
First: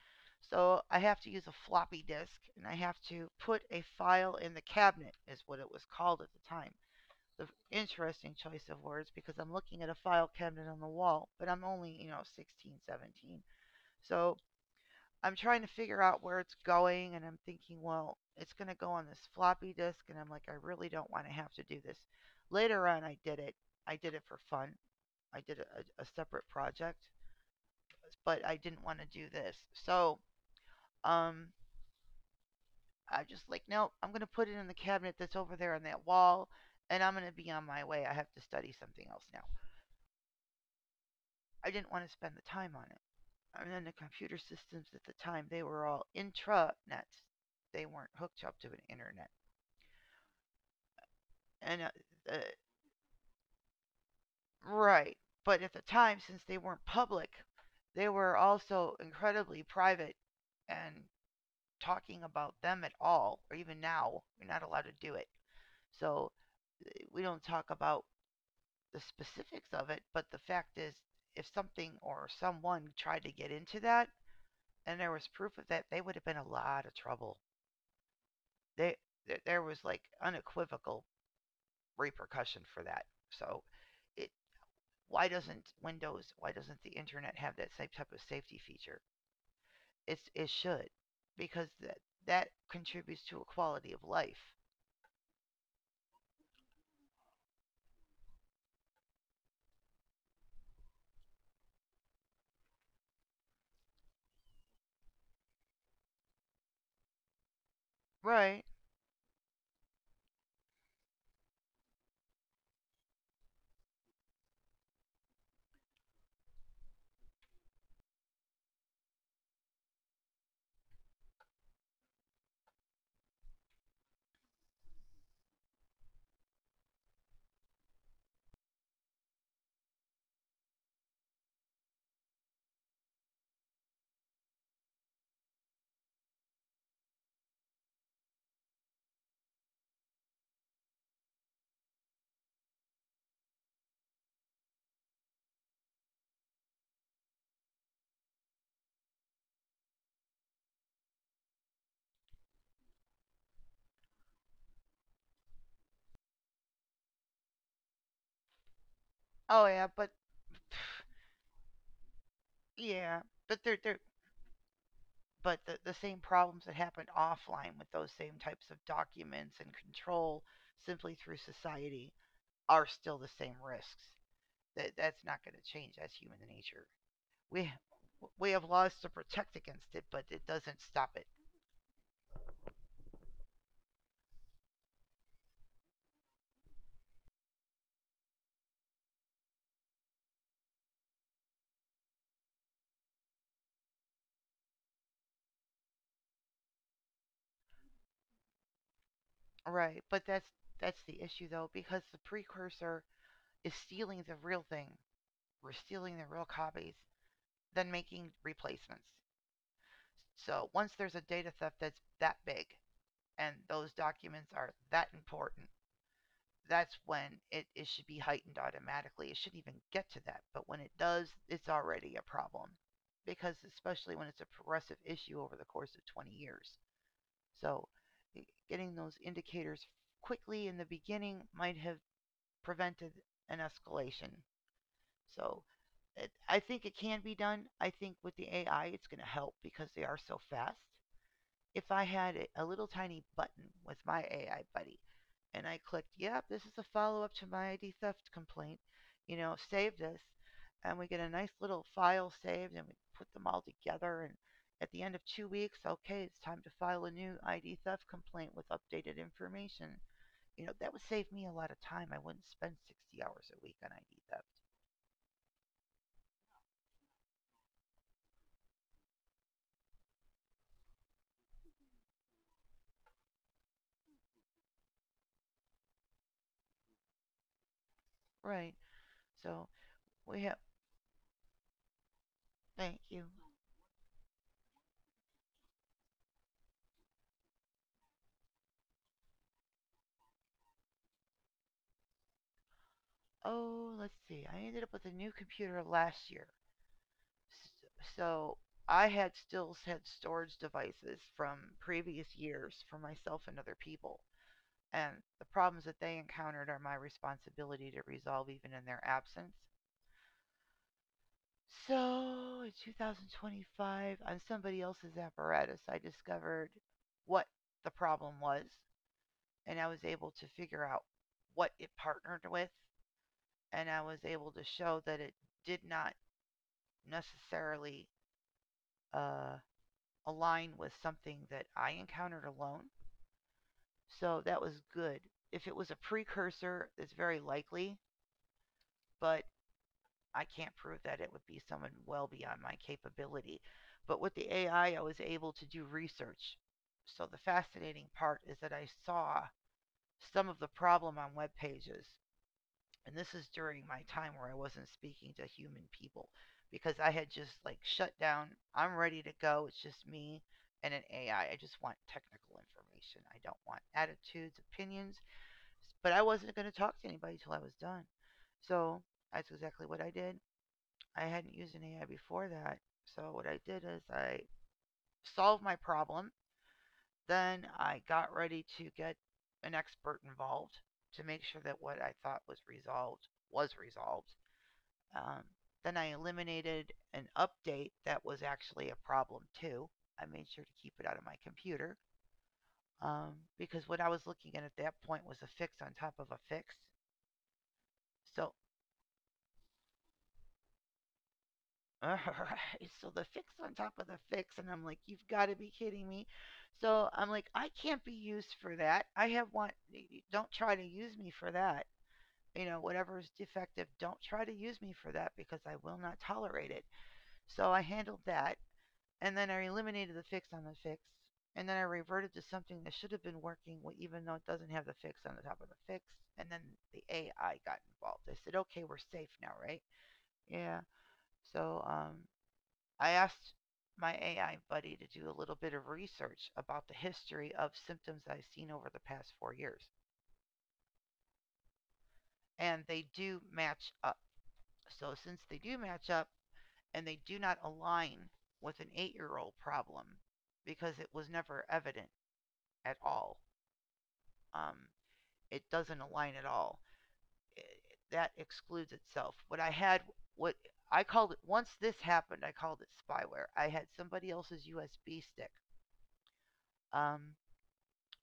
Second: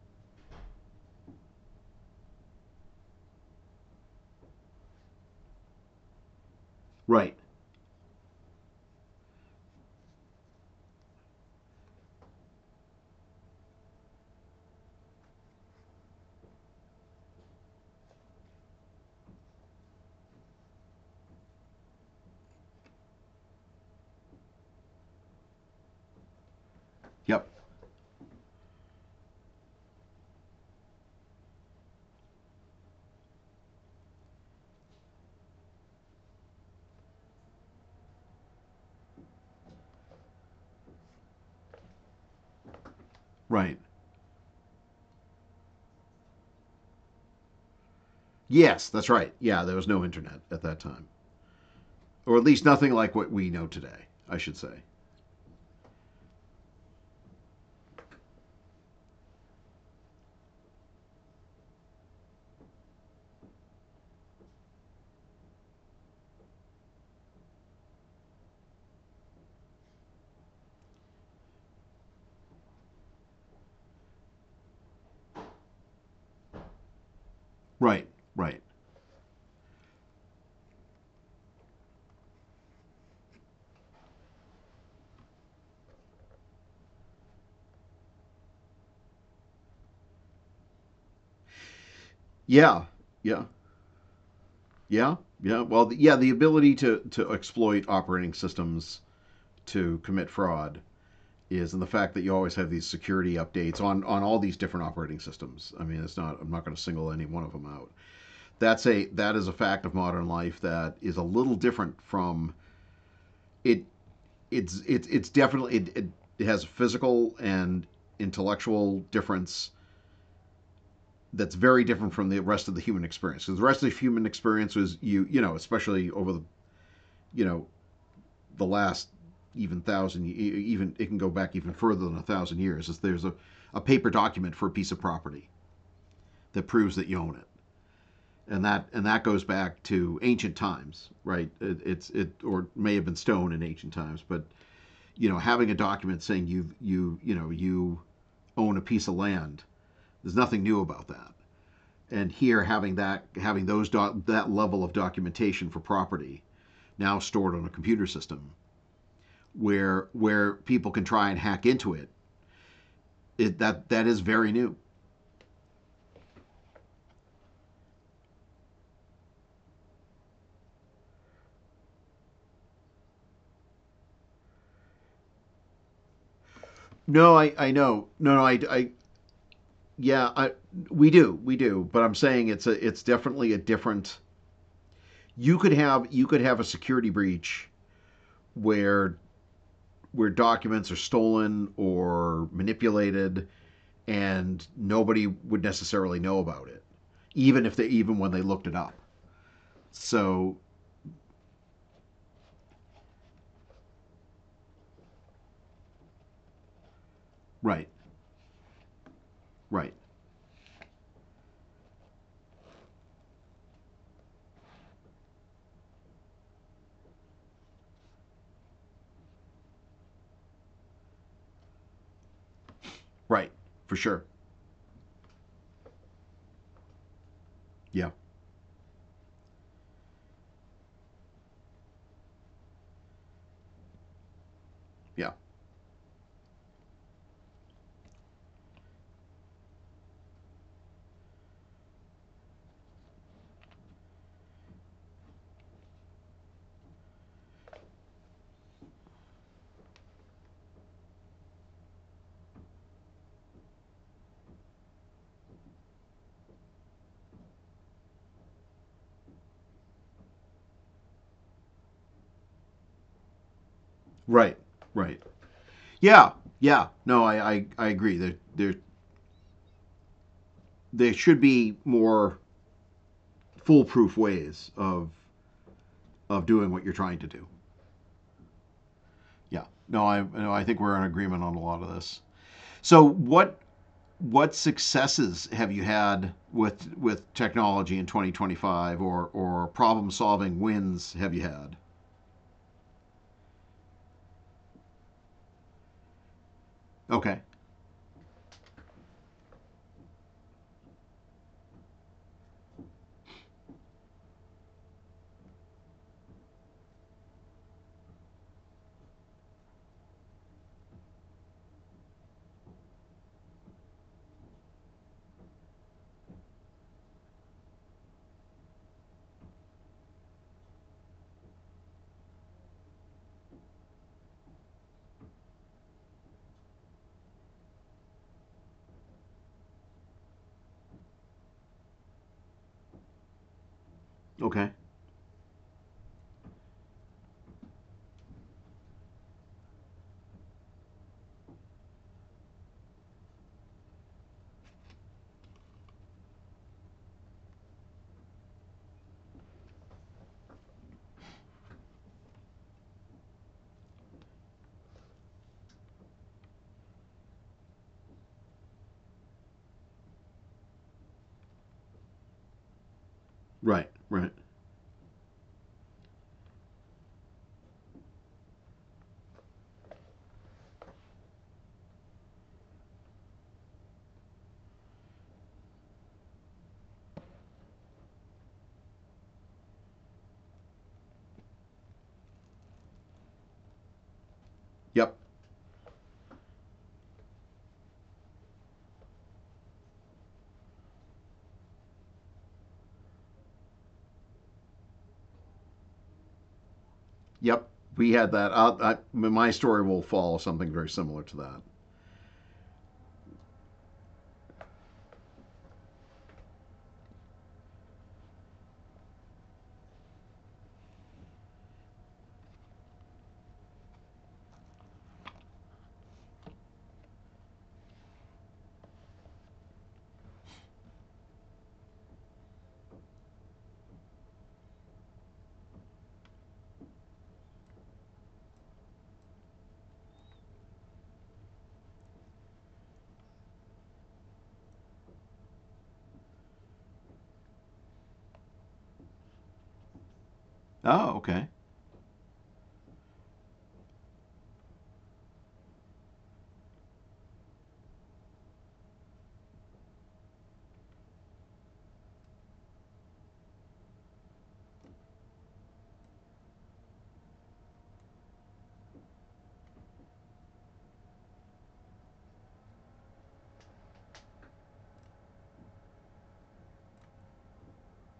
So I have to use a floppy disk, and I have to put a file in the cabinet, is what it was called at the time.
right.
The interesting choice of words because I'm looking at a file cabinet on the wall, but I'm only, you know, 16, 17. So I'm trying to figure out where it's going, and I'm thinking, well, it's going to go on this floppy disk, and I'm like, I really don't want to have to do this. Later on, I did it. I did it for fun. I did a separate project,
Yep,
but I didn't want to do this. So um, I just like, nope, I'm going to put it in the cabinet that's over there on that wall, and I'm going to be on my way. I have to study something else now. I didn't want to spend the time on it. And
right.
then the computer systems at the time, they were all intranets. They weren't hooked up to an
Yes, that's
internet.
right. Yeah, there was no internet at that time,
And
or at least nothing like what we know today, I should say.
right, but at the time, since they weren't public, they were also incredibly private, and talking about them at all, or even now, you're not allowed to do it. So we don't talk about the specifics of it, but the fact is, if something or someone tried to get into that and there was proof of that, they would have been a lot of trouble.
Right, right.
They there was like unequivocal repercussion for that. So, it why doesn't Windows, why doesn't the internet have that same type of safety feature? It should, because that
Yeah,
contributes to a
yeah,
quality of life.
yeah, yeah. Well, the ability to exploit operating systems to commit fraud is and the fact that you always have these security updates on all these different operating systems. I mean, it's not I'm not going to single any one of them out.
Right.
That is a fact of modern life that is a little different from it. It's definitely it has a physical and intellectual difference that's very different from the rest of the human experience. Because the rest of the human experience was especially over the you know the last, even thousand even it can go back even further than a thousand years, is there's a paper document for a piece of property that proves that you own it. And that goes back to ancient times, right? It or may have been stone in ancient times, but having a document saying you own a piece of land, there's nothing new about that. And here, having that having those that level of documentation for property now stored on a computer system,
Oh
where people can try and hack into it,
yeah, but they're they're
that is very new.
but the same problems that happened offline with those same types of documents and control simply through society are still the same risks. That's not going to change. That's human nature.
No,
We
I know. No, no,
we have laws to protect against it, but
yeah,
it doesn't stop
we
it.
do, we do. But I'm saying it's it's definitely a different. You could have a security breach where where documents are stolen or manipulated, and nobody would necessarily know about it, even if they, even when they looked it up.
Right, but that's
So
that's the issue though, because the precursor is stealing the real thing. We're stealing the real copies, then
right,
making replacements.
right,
So once there's a data theft that's that big, and those documents are that important, that's when it should be heightened automatically. It shouldn't even get to that. But when it does, it's already a problem.
right,
Because
for
especially
sure.
when it's a progressive issue over the course of 20 years. So
Yeah,
getting those indicators quickly in the beginning might have prevented an escalation.
yeah,
So I think it can be done. I think with the AI, it's going to help because they are so fast. If I had a little tiny button with my AI buddy and I clicked, yep, this is a follow up to my ID theft complaint. You know, save this. And we get a nice little file saved and we put them all together. And at the end of 2 weeks, okay, it's time to file a new ID theft complaint with updated information. You know, that would save me a lot of time. I wouldn't spend 60 hours a week on ID theft.
right, right. Yeah, yeah. No, I agree. There should be more foolproof ways of doing what you're trying to do.
Right.
Yeah.
So
No, I
we
no,
have,
I think we're in agreement on a lot of this. So
thank you.
what successes have you had with technology in 2025 or problem solving wins have you had?
Oh, let's see. I ended up with a new computer last year.
Okay.
So I had still had storage devices from previous years for myself and other people. And the problems that they encountered are my responsibility to resolve even in their absence. So in 2025, on somebody else's apparatus, I discovered what the problem was, and I was able to figure out what it partnered with, and I was able to show that it did not necessarily uh, align with something that I encountered alone. So that
Okay.
was good. If it was a precursor, it's very likely, but I can't prove that. It would be someone well beyond my capability. But with the AI, I was able to do research. So the fascinating part is that I saw some of the problem on web pages, and this is during my time where I wasn't speaking to human people because I had just like shut down. I'm ready to go. It's just me and an AI. I just want technical information. I don't want
Right. Right.
attitudes, opinions, but I wasn't going to talk to anybody till I was done. So that's exactly what I did. I hadn't used an AI before that. So what I did is I solved my problem. Then I got ready to get an expert involved to make sure that what I thought was resolved was resolved,
Yep.
um, then I eliminated an update that was actually a problem too. I made sure to keep it out of my computer because what I was looking at that point was a fix on top of a fix.
Yep. We had
So,
that. My story will follow something very similar to that.
uh, so the fix on top of the fix, and I'm like, you've got to be kidding me. So I'm like, I can't be used for that. I have one. Don't try to use me for that. You know, whatever is defective, don't try to use me for that because I will not tolerate it. So I handled that, and then I eliminated the fix on the fix, and then I reverted to something that should have been working, even though it doesn't have the fix on the top of the fix. And then the AI got involved. I said, "Okay, we're safe now, right?" Yeah. So I asked my AI buddy to do a little bit of research about the history of symptoms I've seen over the past 4 years,
Oh, okay.
and they do match up. So since they do match up, and they do not align with an eight-year-old problem because it was never evident at all. Um, it doesn't align at all. I That excludes itself. What I had, what I called it, once this happened, I called it spyware. I had somebody else's USB stick. Um,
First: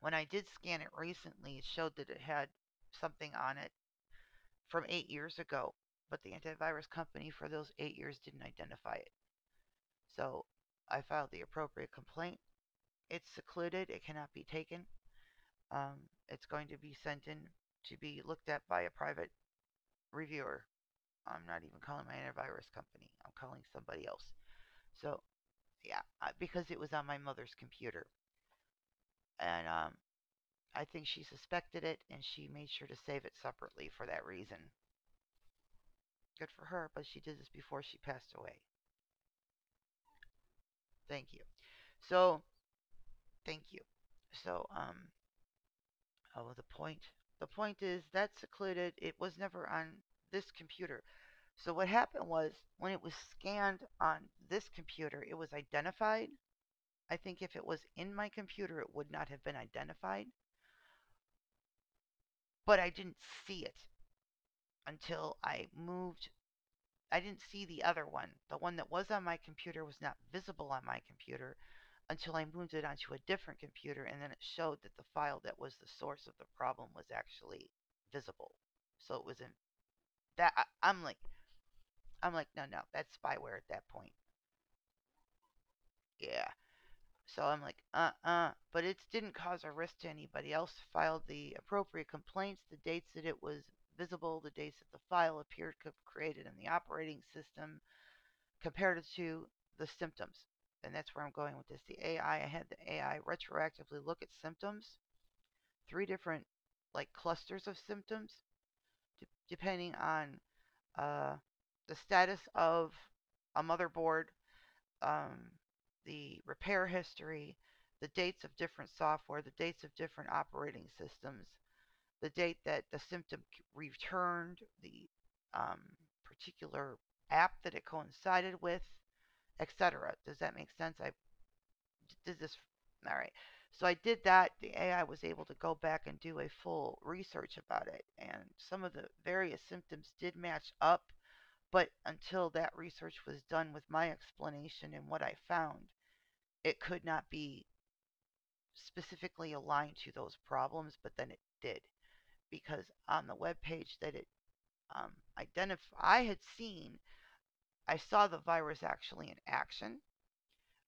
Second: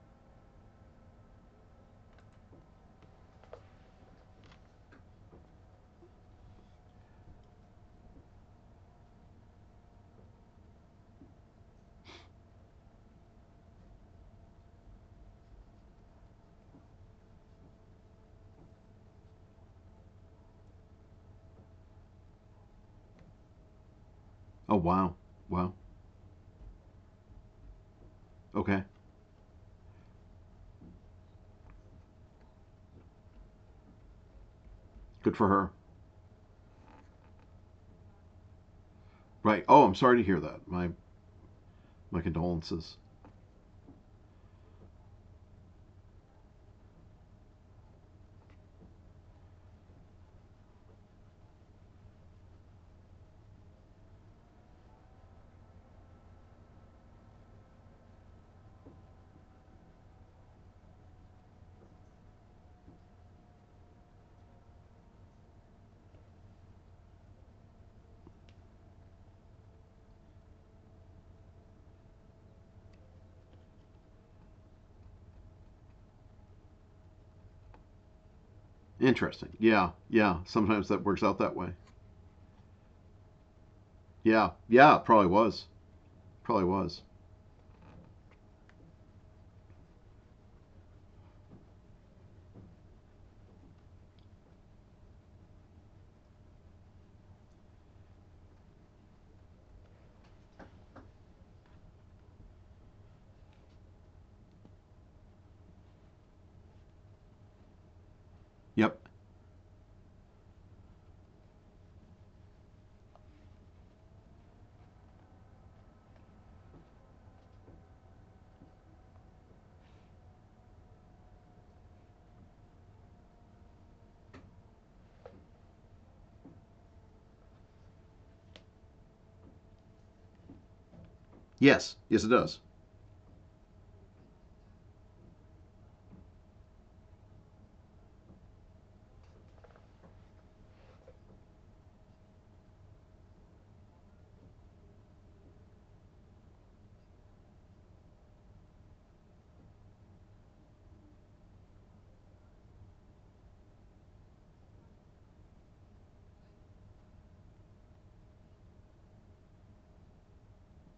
when I did scan it recently, it showed that it had something on it from 8 years ago, but the antivirus company for those 8 years didn't identify it. So I filed the appropriate complaint. It's secluded, it cannot be taken. It's going to be sent in to be looked at by a private reviewer. I'm not even calling my antivirus company. I'm calling somebody else.
Oh, wow.
So
Wow.
yeah, because it was on my mother's computer,
Okay.
and I think she suspected it, and she made sure to save it separately for that reason.
Good for her.
Good for her, but she did this before she passed away.
Right. Oh, I'm sorry to hear that. My
Thank you.
my
So
condolences.
thank you. So oh, the point. The point is that secluded. It was never on this computer. So what happened was when it was scanned on this computer, it was identified. I think if it was in my computer, it would not have been identified, but I didn't see it until I moved. I didn't see the other one. The one that was on my computer was not visible on my computer until I moved it onto a different computer, and then it showed that the file that was the source of the problem was actually visible. So it was
Interesting.
in
Yeah, yeah.
that.
Sometimes that works out that way.
I'm like, no, no, that's spyware at that point.
Yeah, yeah. It probably was.
Yeah,
Probably was.
so I'm like, but it didn't cause a risk to anybody else. Filed the appropriate complaints, the dates that it was visible, the dates that the file appeared created in the operating system, compared it to the symptoms. And that's where I'm going with this. The AI, I had the AI retroactively look at symptoms, three different like clusters of symptoms,
Yep.
depending on uh, the status of a motherboard, um, the repair history, the dates of different software, the dates of different operating systems, the date that the symptom returned, the um, particular app that it coincided with, etc. Does that make sense? I
Yes. Yes, it
did
does.
this. All right. So I did that. The AI was able to go back and do a full research about it, and some of the various symptoms did match up. But until that research was done with my explanation and what I found, it could not be specifically aligned to those problems, but then it did because on the web page that it, um, I had seen, I saw the virus actually in action.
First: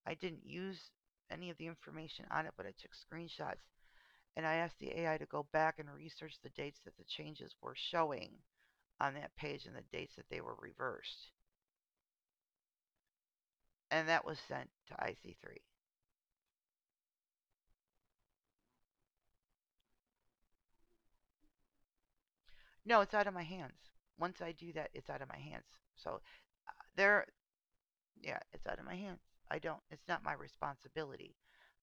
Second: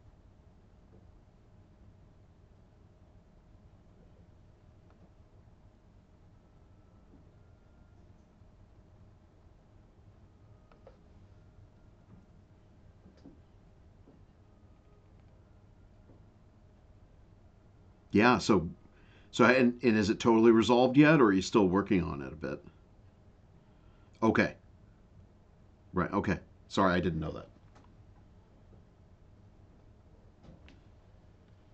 I didn't use any of the information on it, but I took screenshots and I asked the AI to go back and research the dates that the changes were showing on that page and the dates that they were reversed. And that was sent to IC3.
Yeah. So, so, and is it totally resolved yet, or are you still working on it a bit?
No, it's out of my hands. Once I
Okay.
do that, it's out of my hands.
Right.
So
Okay. Sorry, I
there,
didn't know that.
yeah, it's out of my hands. I don't. It's not my responsibility.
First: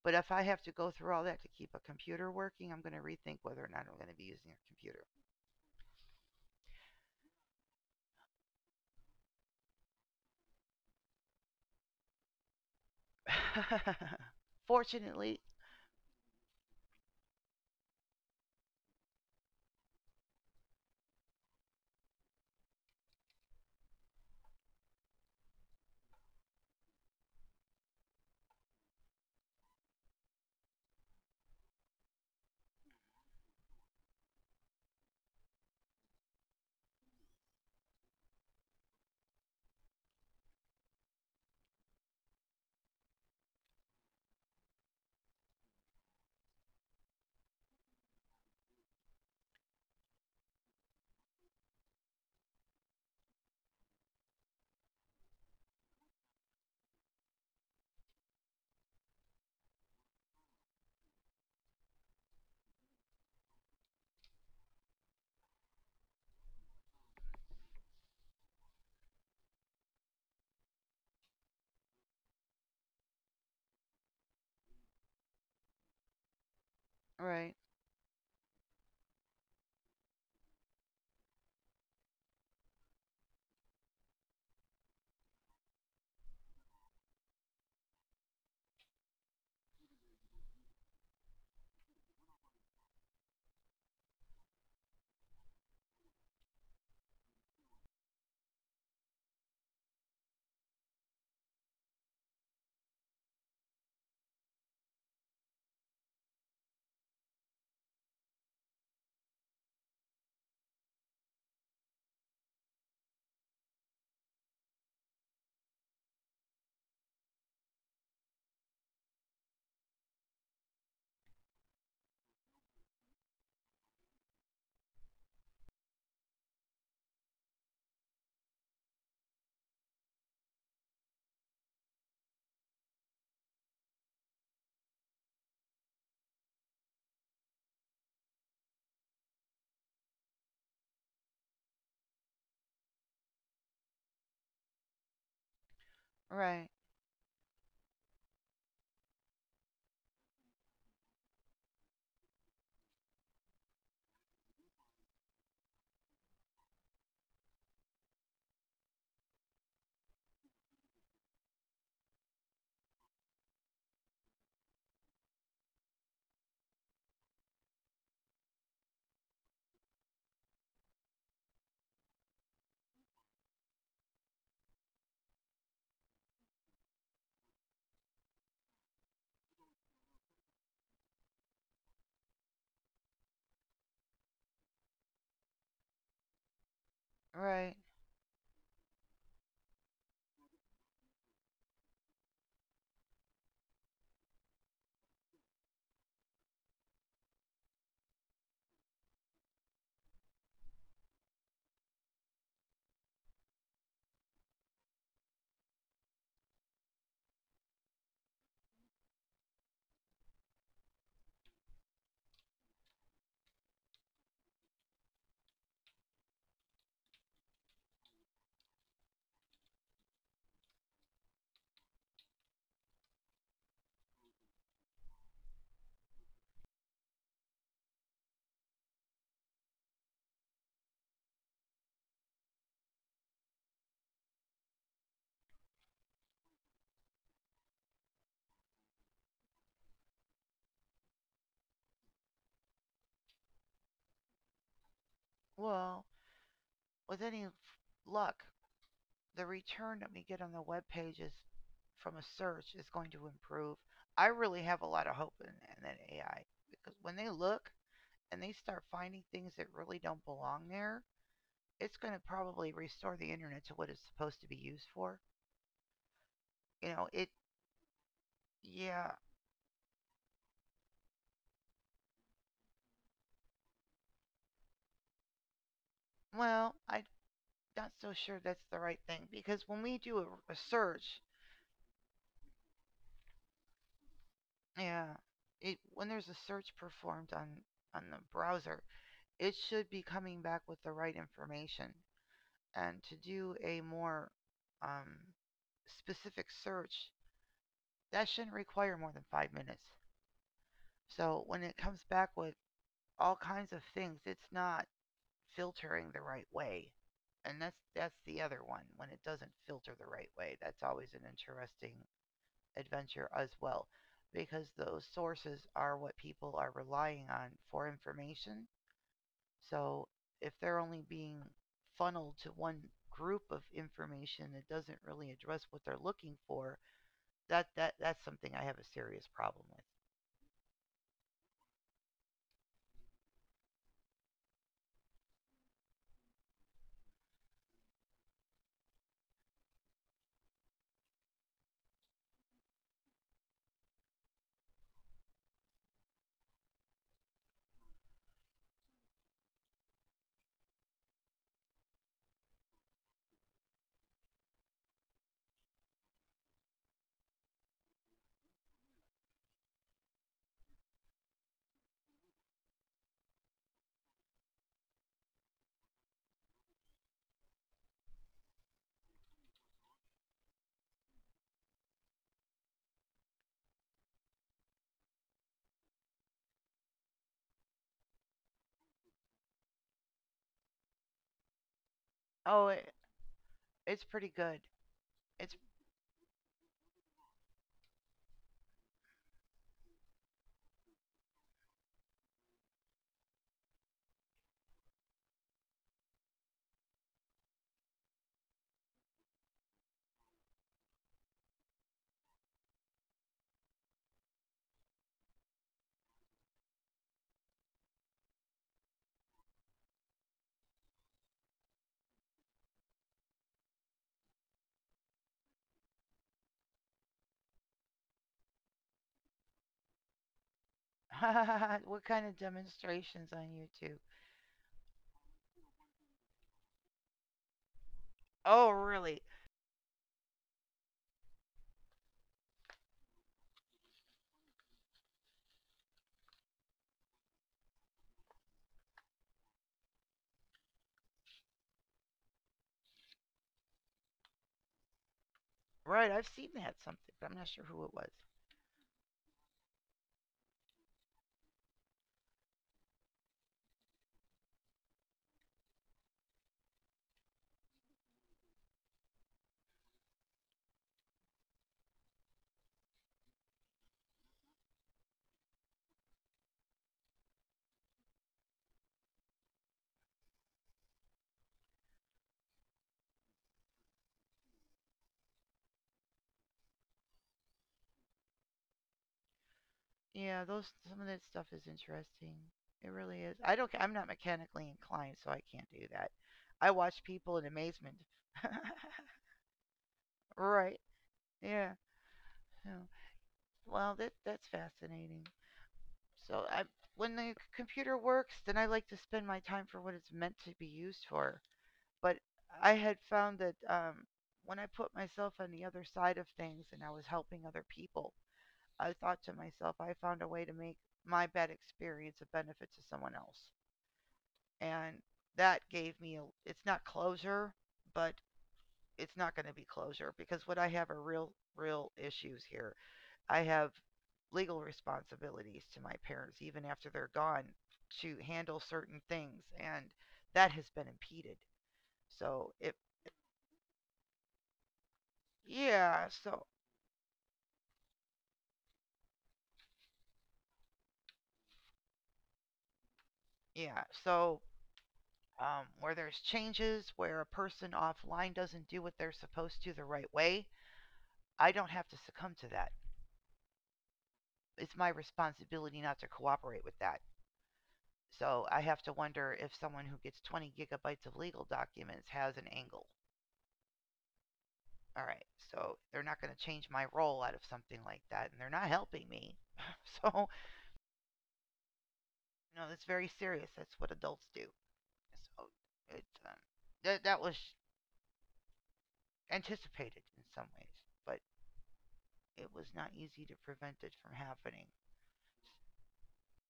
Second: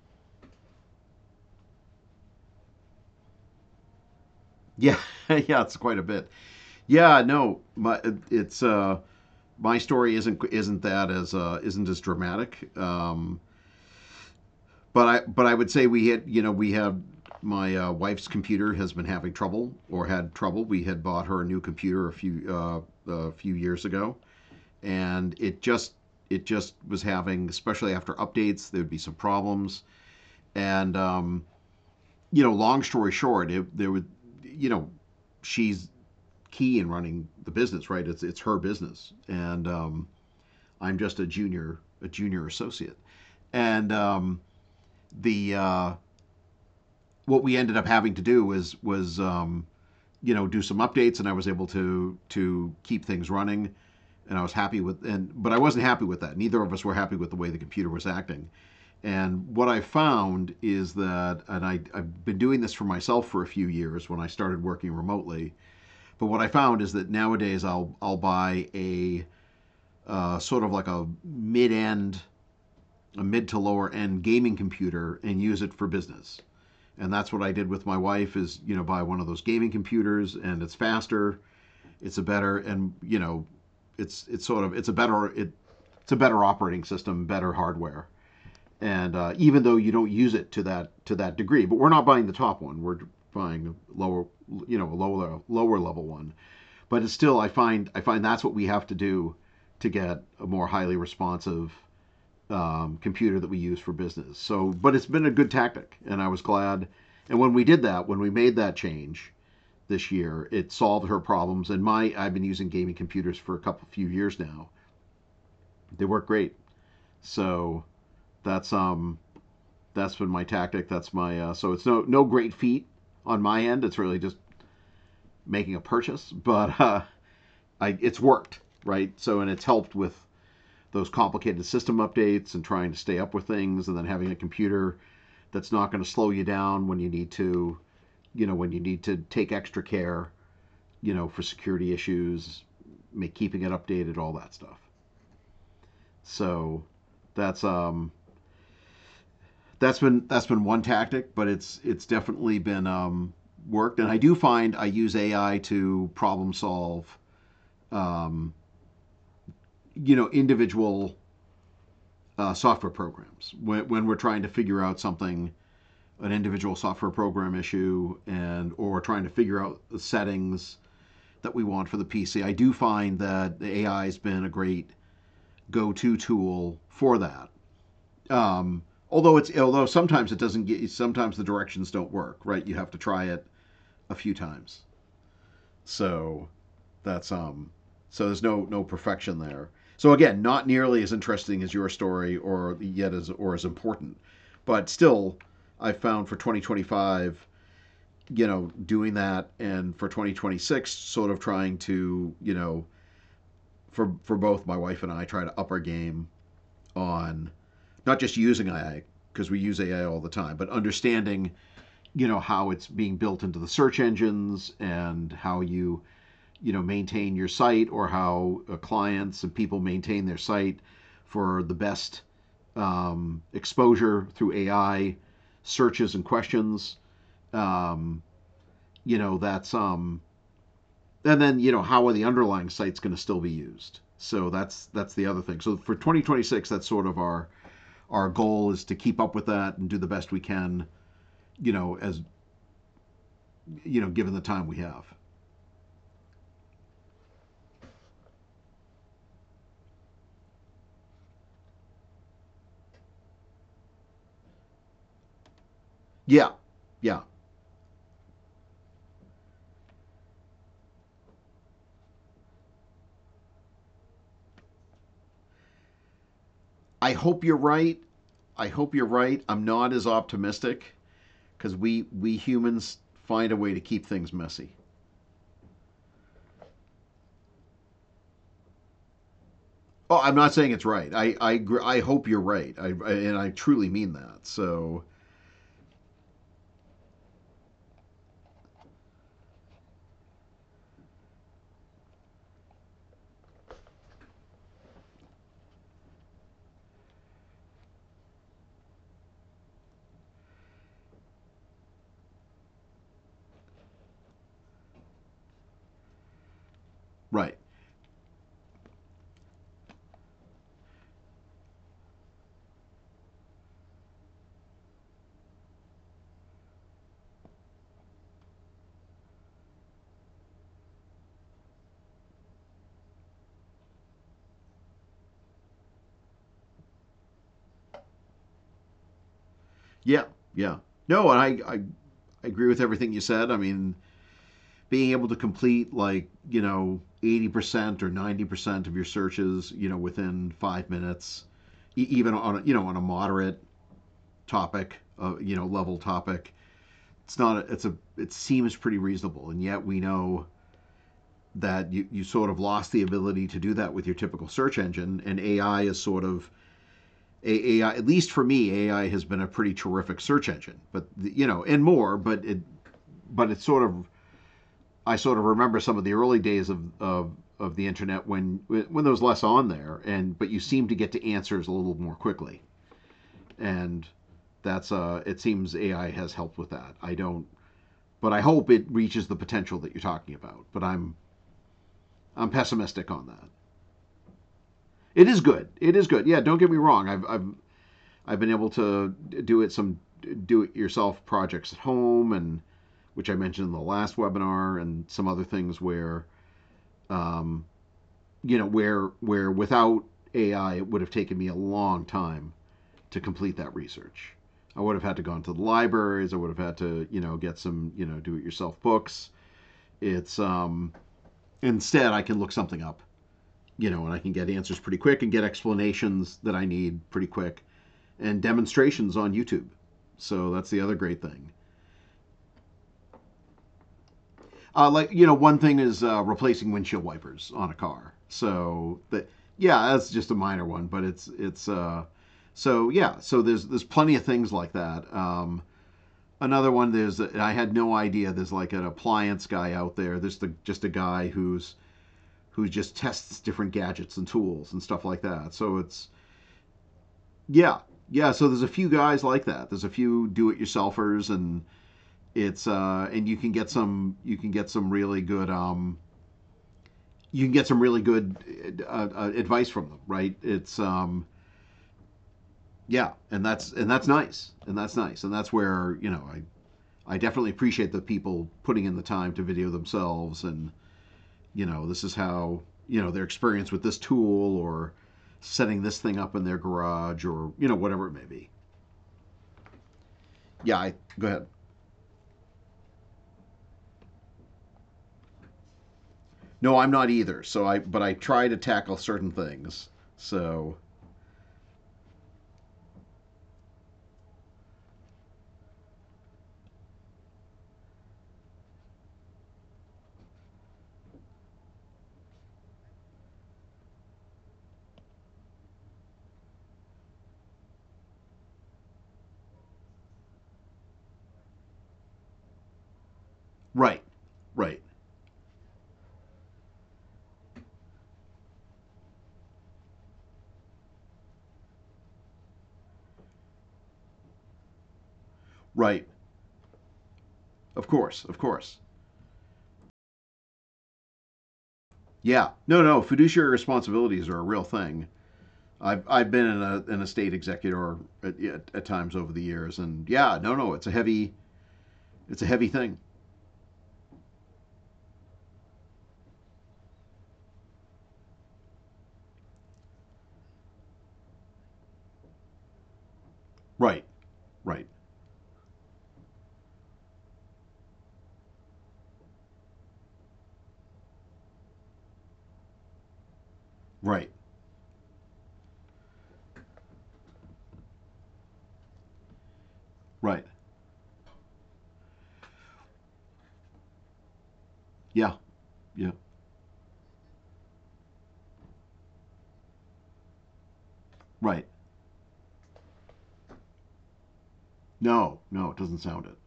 But if I have to go through all that to keep a computer working, I'm going to rethink whether or not I'm going to be using a
Yeah. Yeah. It's quite a bit. Yeah. No. It's uh my story isn't that as isn't as dramatic.
computer.
But
Fortunately,
I would say we had we had my wife's computer has been having trouble or had trouble. We had bought her a new computer a few years ago, and it just was having, especially after updates, there would be some problems. And long story short, there would you know she's key in running the business, right? It's her business, and I'm just a junior associate, and the what we ended up having to do was do some updates, and I was able to keep things running, and I was happy with and but I wasn't happy with that. Neither of us were happy with the way the computer was acting. And what I found is that, and I I've been doing this for myself for a few years when I started working remotely. But what I found is that nowadays I'll buy a sort of like a mid to lower end gaming computer and use it for business, and that's what I
right,
did with my wife, is buy one of those gaming computers, and it's faster, it's a better and it's sort of it's a better it's a better operating system, better hardware, and even though you don't use it to that degree, but we're not buying the top one, we're buying a lower, a lower level one, but it's still, I find that's what we have to do to get a more highly responsive computer that we use for business. So, but it's been a good tactic, and I was glad. And when we did that, when we made that change this year, it solved her problems. And my, I've been using gaming computers for a couple few years now. They work great. So that's um, that's been my tactic. That's my so it's no no great feat on my end. It's really just making a purchase, but I it's worked right. So and it's helped with those complicated system updates and trying to stay up with things, and then having a computer that's not going to slow you down when you need to, you know, when you need to take extra care, you know, for security issues, make keeping it updated, all that stuff.
right,
So that's that's been one tactic, but it's definitely been worked, and I do find I use AI to problem solve, um individual software programs when we're trying to figure out something, an individual software program issue, and or trying to figure out the settings that we want for the PC. I do find that the AI has been a great go-to tool for that. Um, although sometimes it doesn't get, sometimes the directions don't work, right? You have to try it a few times. So that's
right.
so there's no no perfection there. So again, not nearly as interesting as your story or yet as or as important. But still, I found for 2025, you know, doing that, and for 2026 sort of trying to, you know, for both my wife and I, try to up our game on not just using AI, because we use AI all the time, but understanding, how it's being built into the search engines and how you, you know maintain your site, or how clients and people maintain their site for the best exposure through AI searches and questions. Um, you know, that's and then, you know, how are the underlying sites going to still be used? So that's the other thing. So for 2026, that's sort of our goal is to keep up with that and do the best we can. You know, as you know, given the time we have.
Well, with any luck, the return that we get on the web pages from a search is going to improve. I really have a lot of hope in that AI
Yeah,
because when
yeah.
they look and they start finding things that really don't belong there, it's going to probably restore the internet to what it's supposed to be used for. You know,
I
it,
hope you're right. I hope you're
yeah,
right. I'm not as optimistic because we humans find a way to keep things messy.
well, I'm not so sure that's the right thing because when we
Oh,
do
I'm not
a
saying it's right.
search,
I hope you're right. I and I truly mean that. So
yeah, it, when there's a search performed on the browser, it should be coming back with the right information. And to do a more um, specific search, that shouldn't require more than 5 minutes. So when it comes back with all kinds of things, it's not filtering the right way.
right.
And that's the other one when it doesn't filter the right way. That's always an interesting adventure as well because those sources are what people are relying on for information. So if they're only being funneled to one group of information that doesn't really address what they're looking for, that that's something I have a serious problem with.
Yeah. Yeah. No, and I agree with everything you said. I mean, being able to complete, like, you know, 80% or 90% of your searches, you know, within 5 minutes, e- even on, a- you know, on a moderate topic, you know, level topic, it's not, a, it's a, it seems pretty reasonable. And yet we know that you sort of lost the ability to do that with your typical search engine. And AI is sort of, AI, at least for me, AI has been a pretty terrific search engine, but, you know, and more, but but it's sort of I sort of remember some of the early days of, of the internet when there was less on there, and but you seem to get to answers a little more quickly, and that's it seems AI has helped with that. I don't, but I hope it reaches the potential that you're talking about. But I'm
Oh, it,
pessimistic on that.
it's pretty good.
It is
It's
good. It is good. Yeah, don't get me wrong. I've been able to do it some do it yourself projects at home, and which I mentioned in the last webinar, and some other things where um, you know, where without AI it would have taken me a long time to complete that research. I would have had to go into the libraries. I would have had to, you know, get some, you know, do it yourself books. It's instead I can look something up, you know, and I can get answers pretty quick and get explanations that I need pretty quick, and demonstrations on YouTube. So that's the other great thing.
what kind of demonstrations on YouTube?
Like, you know, one thing is replacing windshield wipers on a car.
Oh,
So
really?
that, yeah, that's just a minor one, but it's so yeah. So there's plenty of things like that. Another one, there's, I had no idea there's like an appliance guy out there. There's the just a guy who just tests different gadgets and tools and stuff like that. So it's
Right, I've seen that something, but I'm not sure
yeah,
who it was.
yeah. so there's a few guys like that. There's a few do-it-yourselfers and it's and you can get some really good you can get some really good advice from them, right? It's yeah, and that's nice, and that's nice, and that's where I definitely appreciate the people putting in the time to video themselves, and this is how their experience with this tool or setting this thing up in their garage or whatever it may be.
Yeah, those
Yeah,
some of that
go ahead.
stuff is interesting. It really is. I don't. I'm not mechanically inclined, so I can't do that. I
No, I'm
watch
not
people
either.
in
So I
amazement.
but I try to tackle certain things. So
Right. Yeah. Yeah. Well, that's fascinating. So I, when the computer works, then I like to spend my time for what it's meant to be used for. But I had found that when I put myself on the other side of things and I was helping other people, I thought to myself, I found a way to make my bad experience a benefit to someone else.
right, right,
And that gave me a, it's not closure, but it's not going to be closure because what I have are real, real issues here. I have legal responsibilities to my
right.
parents, even after they're gone,
Of
to
course, of
handle
course.
certain things. And that has been impeded.
Yeah,
So it,
no, no. Fiduciary responsibilities are a real thing. I've
yeah,
I've
so,
been in a an estate executor at times over the years, and yeah, no, no. It's a heavy thing.
yeah, so where there's changes, where a person offline doesn't do what they're supposed to the right way, I don't have to succumb to that.
Right,
It's my
right,
responsibility not to cooperate with that. So I have to wonder if someone who gets 20 gigabytes of legal documents has an angle.
right,
All right, so they're not going to change my role out of something like that, and they're not helping me. So,
right.
that's very serious. That's what adults do.
Yeah,
So it
yeah,
that that was anticipated in some ways, but
right.
it was not easy to prevent it from happening.
No, no, it doesn't sound it.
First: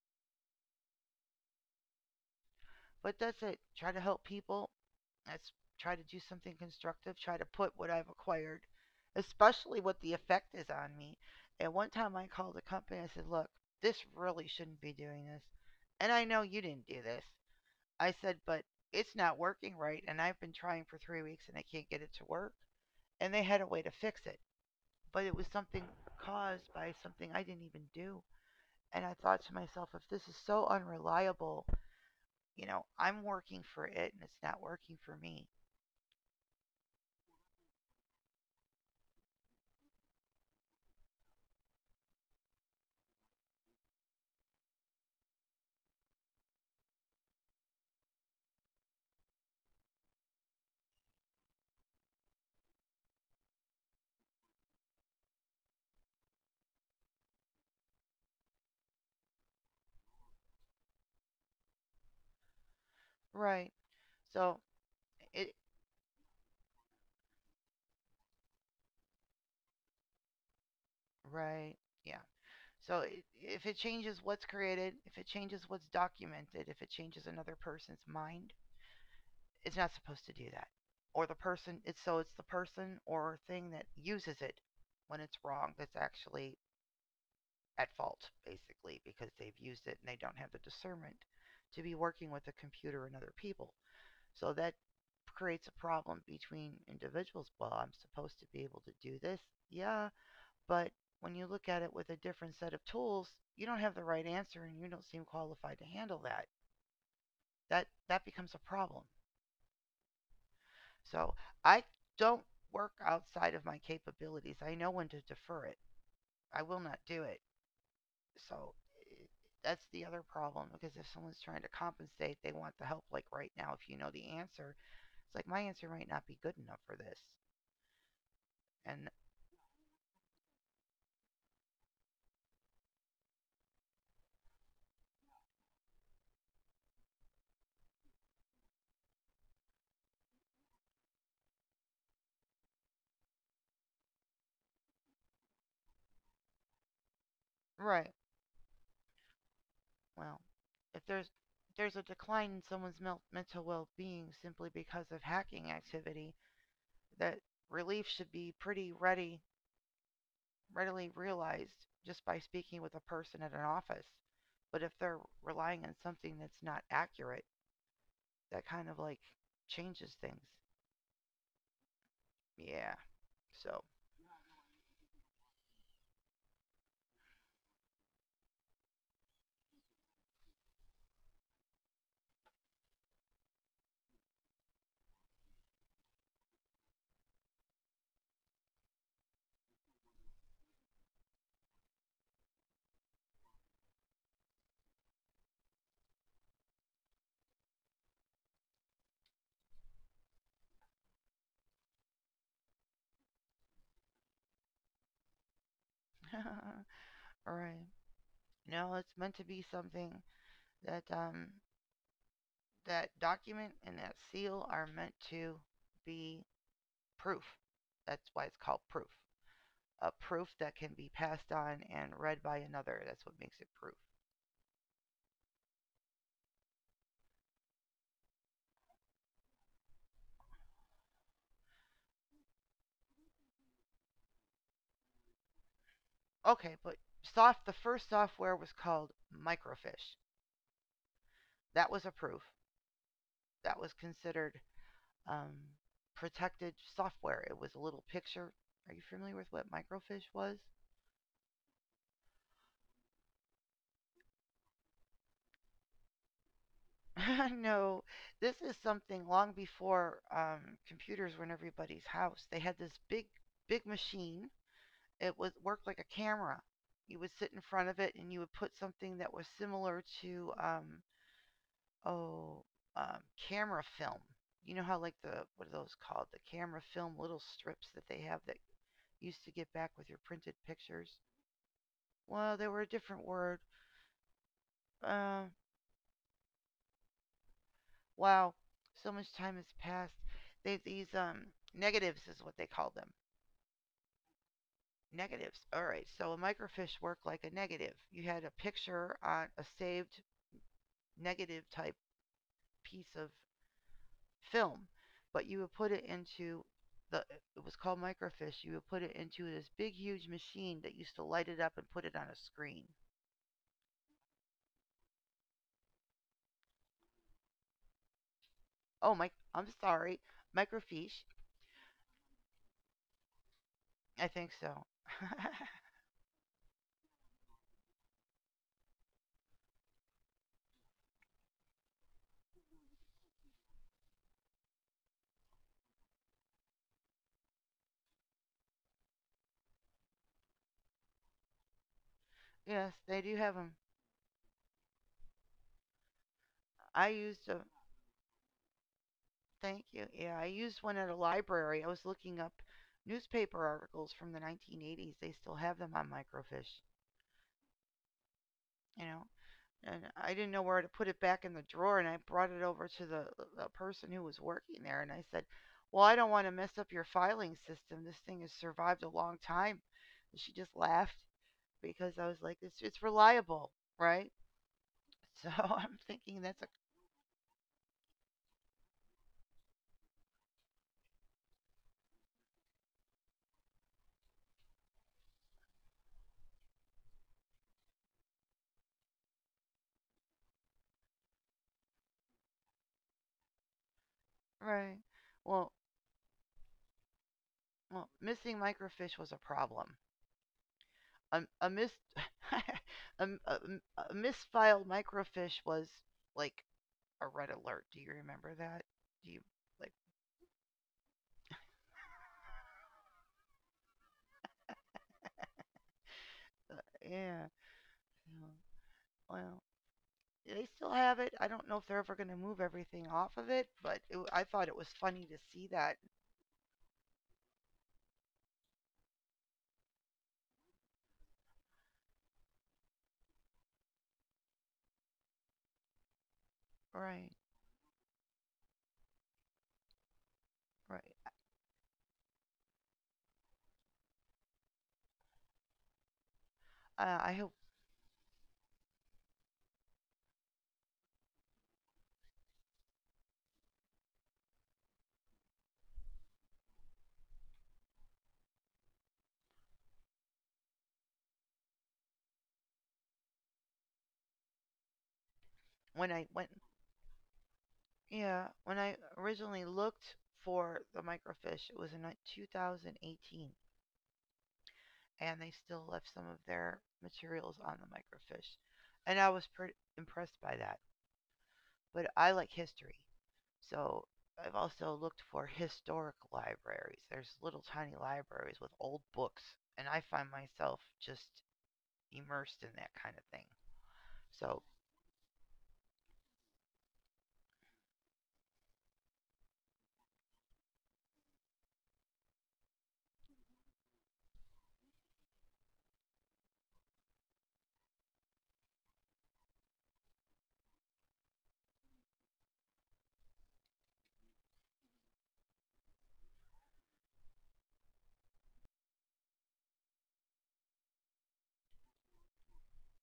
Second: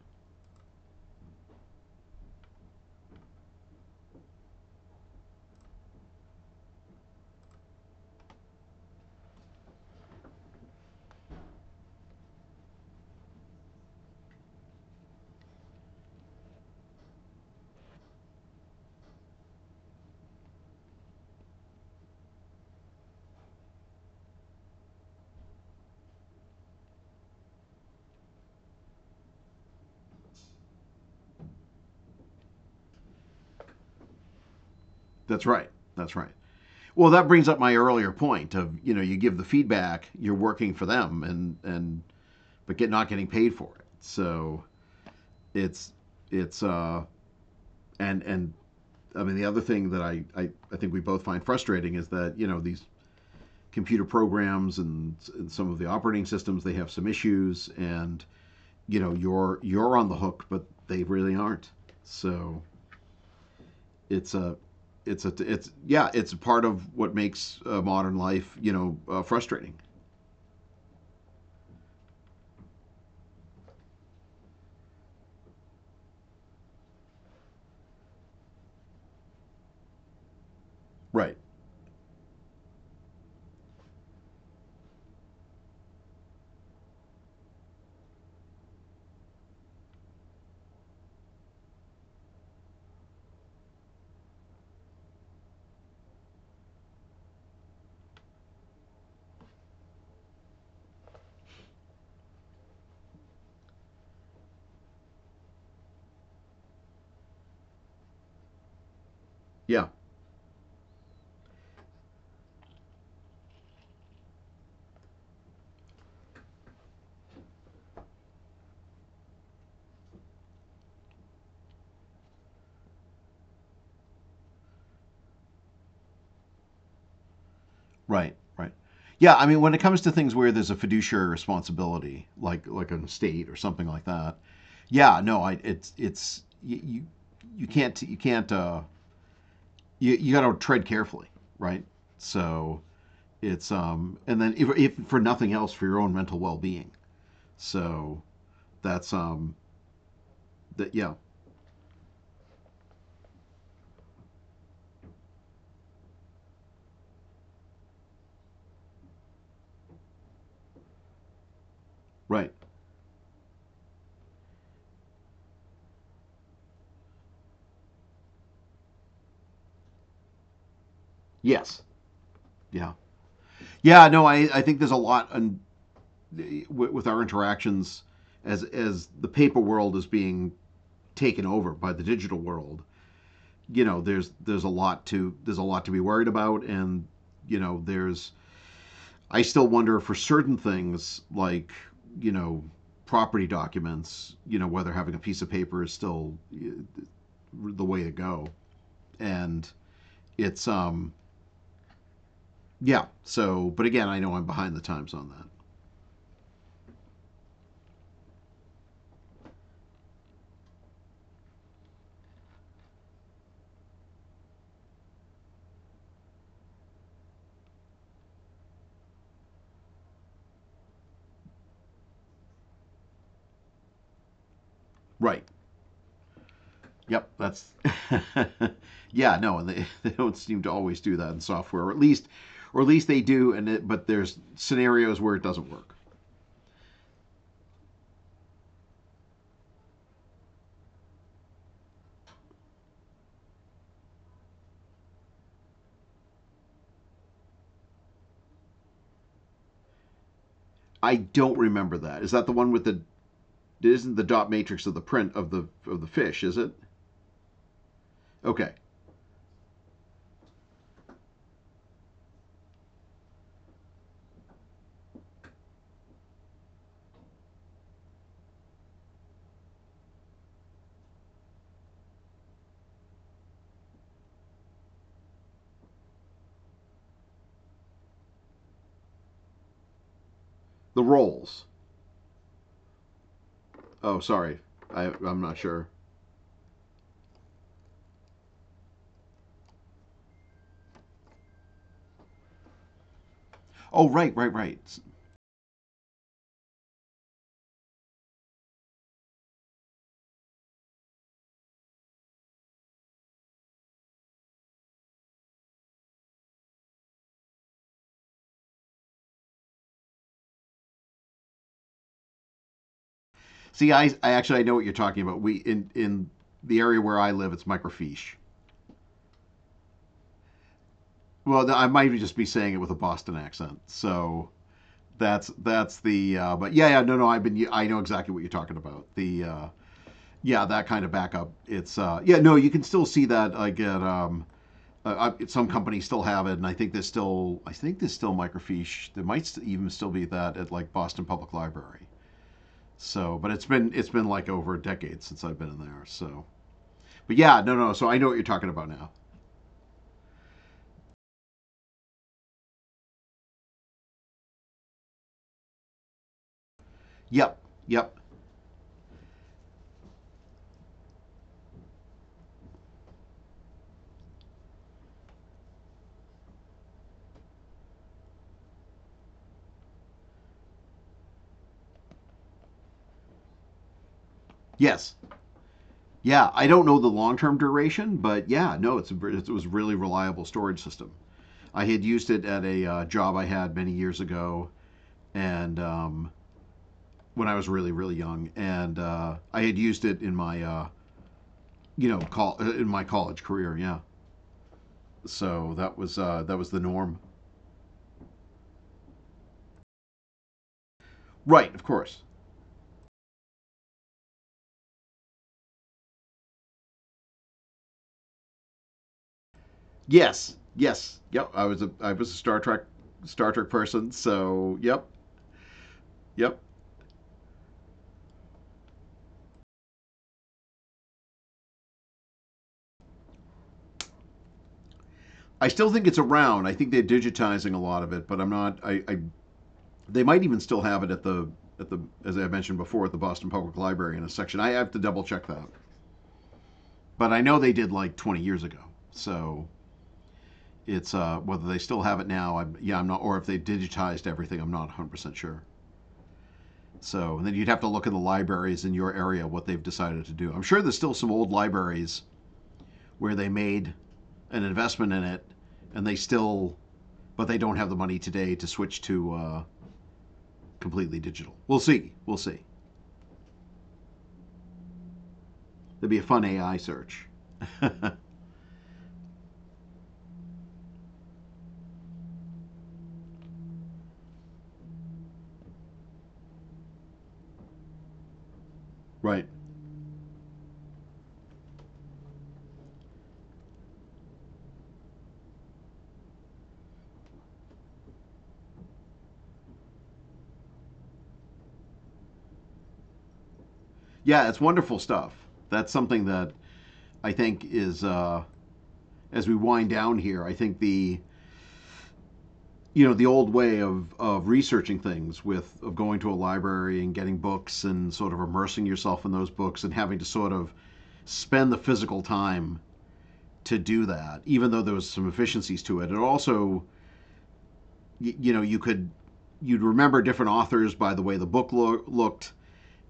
But that's it. Try to help people. Let's try to do something constructive. Try to put what I've acquired, especially what the effect is on me. At one time, I called a company. I said, "Look, this really shouldn't be doing this," and I know you didn't do this. I said, "But it's not working right, and I've been trying for 3 weeks, and I can't get it to work." And they had a way to fix it, but it was something caused by something I didn't even do. And I thought to myself, if this is so unreliable, you know, I'm working for it and it's not working for
That's
me.
right. That's right. Well, that brings up my earlier point of you give the feedback, you're working for them, and but get not getting paid for it. So it's it's and I mean, the other thing that I think we both find frustrating is that, you know, these computer programs and some of the operating systems, they have some issues and, you know, you're on the hook, but they really aren't. So
Right.
it's a,
So it
yeah, it's a part of what makes modern life, you know, frustrating.
right, yeah. So I if it changes what's created, if it changes what's documented, if it changes another person's mind, it's not supposed to do that. Or
Right.
the person, it's so it's the person or thing that uses it when it's wrong that's actually at fault basically because they've used it and they don't have the discernment to be working with a computer and other people. So that creates a problem between individuals. Well, I'm supposed to be able to do this. Yeah, but when you look at it with a different set of tools, you don't have the right answer and you don't seem qualified to handle that. That becomes a problem.
Yeah.
So, I don't work outside of my capabilities. I know when to defer it. I will not do it. So, eh, that's the other problem because if someone's trying to compensate, they want the help like right now if you know the answer. It's like my answer might not be good enough for this.
Right, right.
And
Yeah, I mean, when it comes to things where there's a fiduciary responsibility, like an estate or something like that, yeah, no, I it's you can't you got to tread carefully, right? So it's and then if for nothing else for your own mental well-being.
right.
So that's
Well,
that
if
yeah,
there's if there's a decline in someone's mental well-being simply because of hacking activity, that relief should be pretty ready readily realized just by
right.
speaking with a person at an office. But if they're relying on something that's not accurate, that kind of like changes things.
Yes. Yeah.
Yeah. So,
Yeah, no, I think there's a lot on with our interactions as the paper world is being taken over by the digital world, you know, there's a lot to be worried about, and you know, there's I still wonder for certain things like you know property documents, you know, whether having a piece of paper is still the way to go, and it's yeah. So, but again, I know I'm behind the times on that.
all right. No, it's meant to be something that that document and that seal are meant to be proof. That's why it's called proof. A proof that can be passed on and read by another. That's what makes it proof.
Right. Yep, that's yeah, no, and they don't seem to always do that in software, or at least they do, and it, but there's scenarios where it doesn't work.
Okay, but soft the first software was called Microfiche. That was a proof. That was considered um, protected software. It was a little picture. Are you familiar with what microfiche was?
I don't remember that. Is that the one with the? It isn't the dot matrix of the print of the fish, is it?
No, this
Okay,
is something long before computers were in everybody's house. They had this big, big machine. It was worked like a camera. You would sit in front of it and you would put something that was similar to oh um, camera film. You know how like the what are those called? The camera film little strips that they have that used to get back with your printed
the
pictures.
rolls.
Well, they were a different word.
Oh, sorry, I'm
Uh,
not sure.
wow, so much time has passed. They these negatives is what they called them.
Oh, right, right, right.
Negatives. All right. So a microfiche worked like a negative. You had a picture on a saved negative type piece of film, but you would put it into the, it was called microfiche. You would put it into this big huge machine that used to light it up and put it on a screen.
See, I actually I know what you're talking about. We in the area where I live, it's microfiche.
Oh my, I'm sorry, microfiche.
Well, I might just be saying it with a Boston accent,
I
so
think so.
that's the but yeah yeah no no I've been I know exactly what you're talking about the yeah that kind of backup it's yeah no you can still see that like at some companies still have it and I think there's still microfiche there might even still be that at like Boston Public Library
Yes, they do
so but
have them.
it's been like over a decade since I've been in there so
I
but
used
yeah
a
no no so I know what you're talking about now
thank you. Yeah, I used one at a library. I was looking up newspaper articles from the 1980s. They still have them on microfiche.
yep yep
You know, and I didn't know where to put it back in the drawer. And I brought it over to the person who was working there, and I said, "Well, I don't want to mess up your filing system. This thing has survived a long time." And she just laughed because I was like, "It's reliable, right?"
yes
So I'm thinking
yeah
that's
I
a
don't know the long term duration but yeah no it's a, it was a really reliable storage system I had used it at a job I had many years ago, and when I was really really young, and I had used it in my you know in my college career. Yeah,
right.
so
Well,
that was the norm.
well, missing microfiche was a problem.
Right,
A
of
mis
course.
a, a, a misfiled microfiche was like a red alert. Do you remember that? Do you like
Yes, yes, yep. I was a Star Trek person, so yep, yep.
yeah? Well, they still have it. I don't know if they're ever going to move everything off of it, but I thought it was funny to
I
see
still
that.
think it's around. I think they're digitizing a lot of it, but I'm not. I they might even still have it at the as I mentioned before at the Boston Public Library in a section. I have to double check that.
Right,
But I know they did like 20 years ago. So it's
right.
whether they still have it now. Yeah, I'm not, or if they digitized everything, I'm not 100% sure.
I
So and then
hope
you'd have to look at the libraries in your area what they've decided to do. I'm sure there's still some old libraries where they made an investment in it, and they still, but they don't have the money today to switch to completely digital. We'll see. We'll see. It'd
when
be a
I
fun
went,
AI search.
yeah, when I originally looked for the microfiche, it was in 2018, and they still left some of their materials on the microfiche, and I
right.
was pretty impressed by that. But I like history. So I've also looked for historic libraries. There's little tiny libraries with old books, and I find myself just immersed in that kind of thing.
Yeah, it's
So,
wonderful stuff. That's something that I think is. As we wind down here, I think the you know the old way of researching things with of going to a library and getting books and sort of immersing yourself in those books and having to sort of spend the physical time to do that even though there was some efficiencies to it it also you know you'd remember different authors by the way the book looked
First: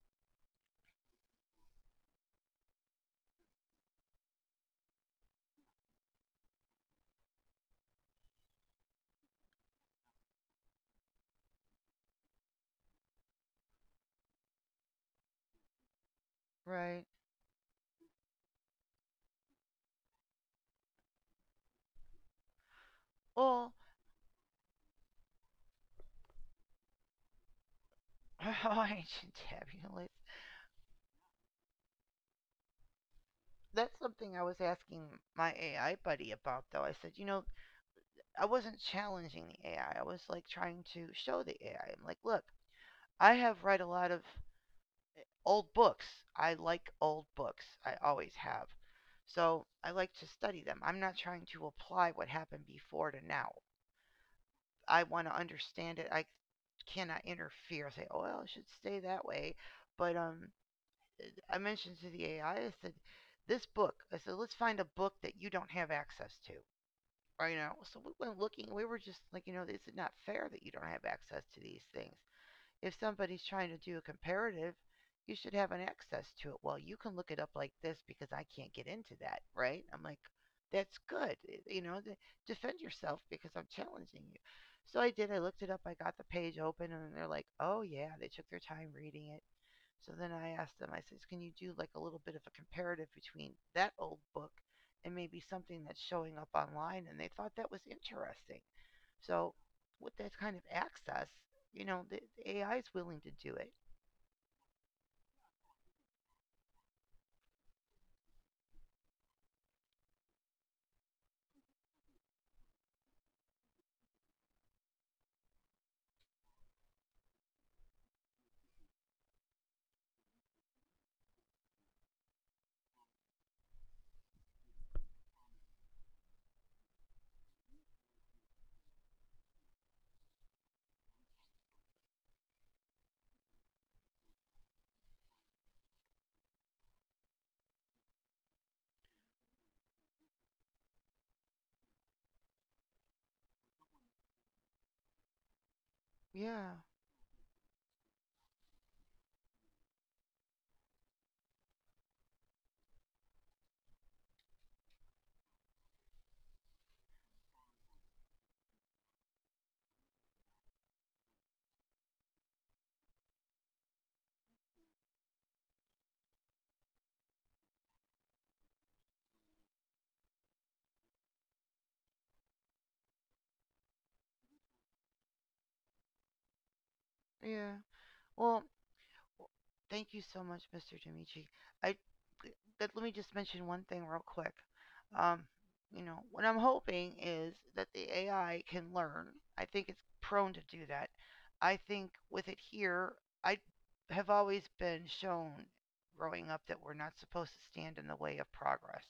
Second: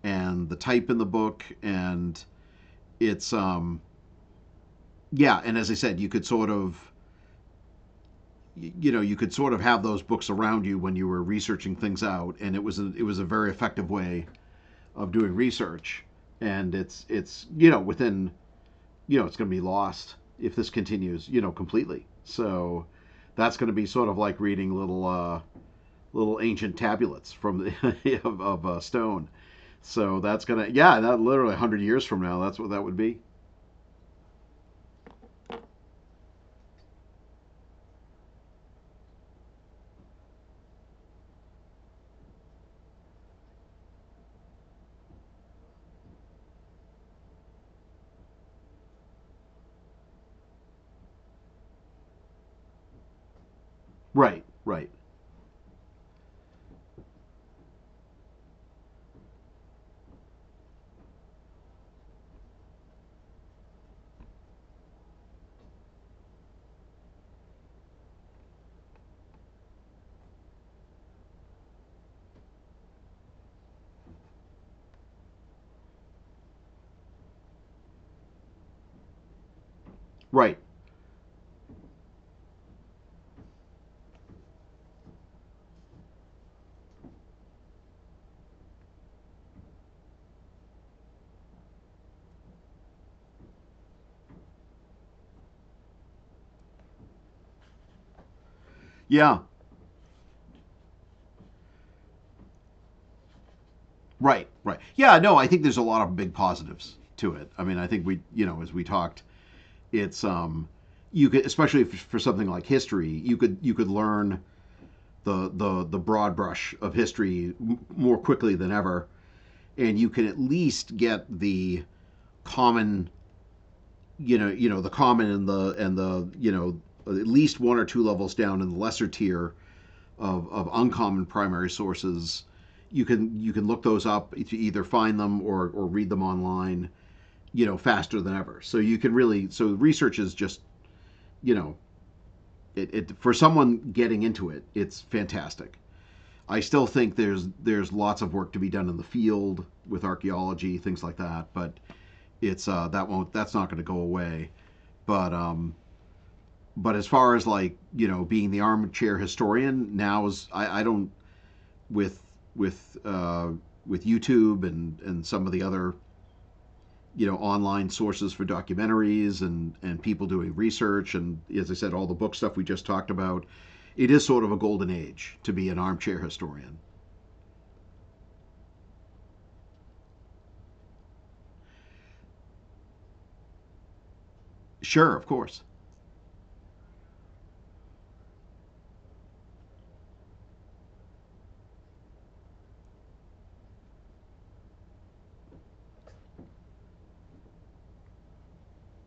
and the type in the book and it's yeah and as I said you could sort of you know you could sort of have those books around you when you were researching things out and it was a very effective way of doing research and
right.
it's you know within you know it's going to be lost if this continues you know completely so that's going to
Well,
be sort of like reading little little ancient tabulets from the of
how
stone
ancient tabulates.
so that's going to yeah that literally 100 years from now that's what that would be
That's something I was asking my AI buddy about, though. I said, you know, I wasn't challenging the AI. I was like trying to show the AI. I'm like, look, I have read a lot of old books. I like old books. I always have. So I like to study them. I'm not trying to apply what happened before to now.
right right
I want to understand it. I cannot interfere. Say, oh, well, it should stay that way. But I mentioned to the AI, I said, this book. I said, let's find a book that you don't have access to. Or, you know, so we went looking. We were just like, you know, this is not fair that you don't have access to these things. If somebody's trying to do a comparative, you should have an access to it. Well, you can look it up like this because I can't get into that, right? I'm like,
right
that's good. You know, defend yourself because I'm challenging you. So I did. I looked it up. I got the page open, and they're like, oh, yeah, they took their time reading it. So then I asked them, I said, can you do like a little bit of a comparative between that old book and maybe something that's showing up online? And they thought that was interesting.
yeah
So with that kind of access, you know, the AI is willing to do it.
Right, right. Yeah, no, I think there's a lot of big positives to it. I mean, I think we, you know, as we talked, it's you could especially if, for something like history, you could learn the broad brush of history more quickly than ever and you can at least get the common, you know, the common you know, at least one or two levels down in the lesser tier of uncommon primary sources. You can look those up, either find them or read them online you know, faster than ever. So you can really, so research is just, you know, it for someone getting into it, it's fantastic. I
Yeah,
still think there's lots of work to be done in the field with archaeology, things like that. But it's that won't that's not going to go away. But um, but as far as like you know being the armchair historian now is I don't with with uh, with YouTube and some of the other you know online sources for documentaries and people doing research and as I said all the book stuff we just talked about. It is sort of a golden age to be an armchair historian.
yeah. Well, thank you so much, Mr. Demichi. I let me just mention one thing real quick.
Sure, of
Um,
course.
you know, what I'm hoping is that the AI can learn. I think it's prone to do that. I think with it here, I have always been shown growing up that we're not supposed to stand in the way of progress.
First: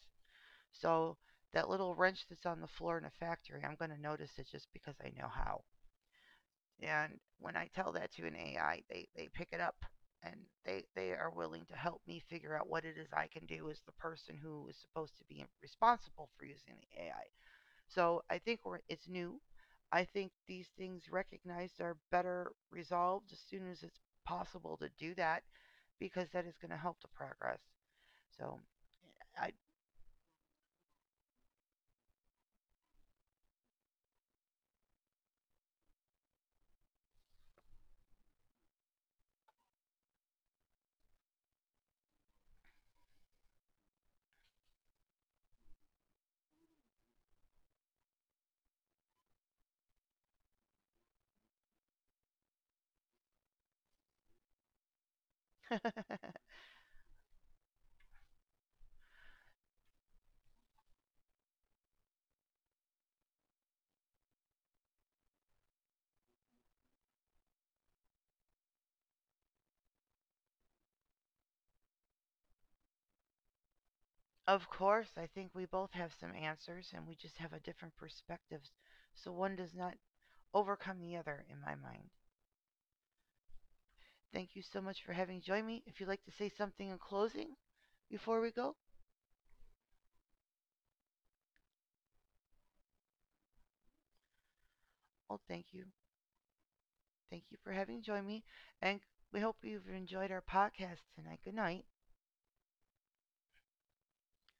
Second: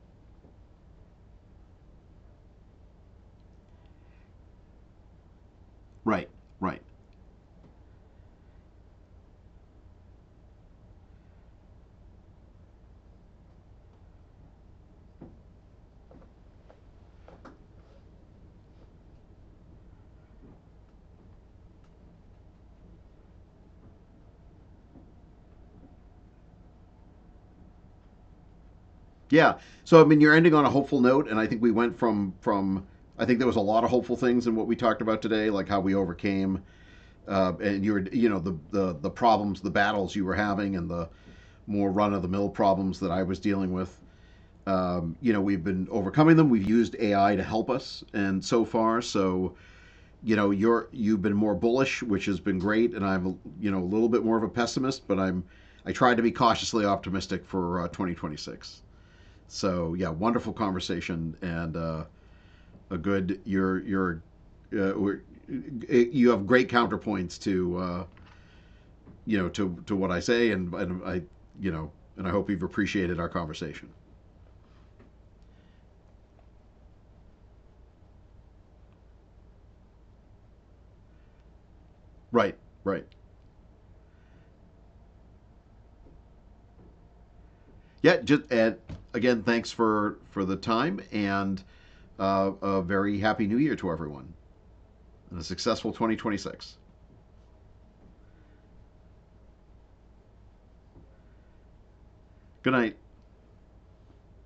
So that little wrench that's on the floor in a factory, I'm going to notice it just because I know how.
Right, right.
And when I tell that to an AI, they pick it up and they are willing to help me figure out what it is I can do as the person who is supposed to be responsible for using the AI. So I think we're, it's new. I think these things recognized are better resolved as soon as it's possible to do that because that is going to help the progress. So I.
Yeah. So I mean, you're ending on a hopeful note, and I think we went from I think there was a lot of hopeful things in what we talked about today, like how we overcame and you were you know the problems, the battles you were having, and the more run of the mill problems that I was dealing with. You know we've been overcoming them we've used AI to help us and so far so you know you've been more bullish which has been great and I'm you know a little bit more of a pessimist but I'm I tried to be cautiously optimistic for 2026 so yeah wonderful conversation and a good uh, we're, you have great counterpoints to you know to what I say and I you know and I hope you've appreciated our conversation
Of course, I think we both have some answers and we just have a different perspectives, so one does not overcome the other in my mind.
right right
Thank you so much for having joined me. If you'd like to say something in closing
yeah,
before
just
we go,
and again, thanks for the time and a very happy New Year to everyone
oh,
and a
thank you.
successful 2026.
Thank you for having joined me, and we hope you've enjoyed our podcast tonight. Good night.
Good night.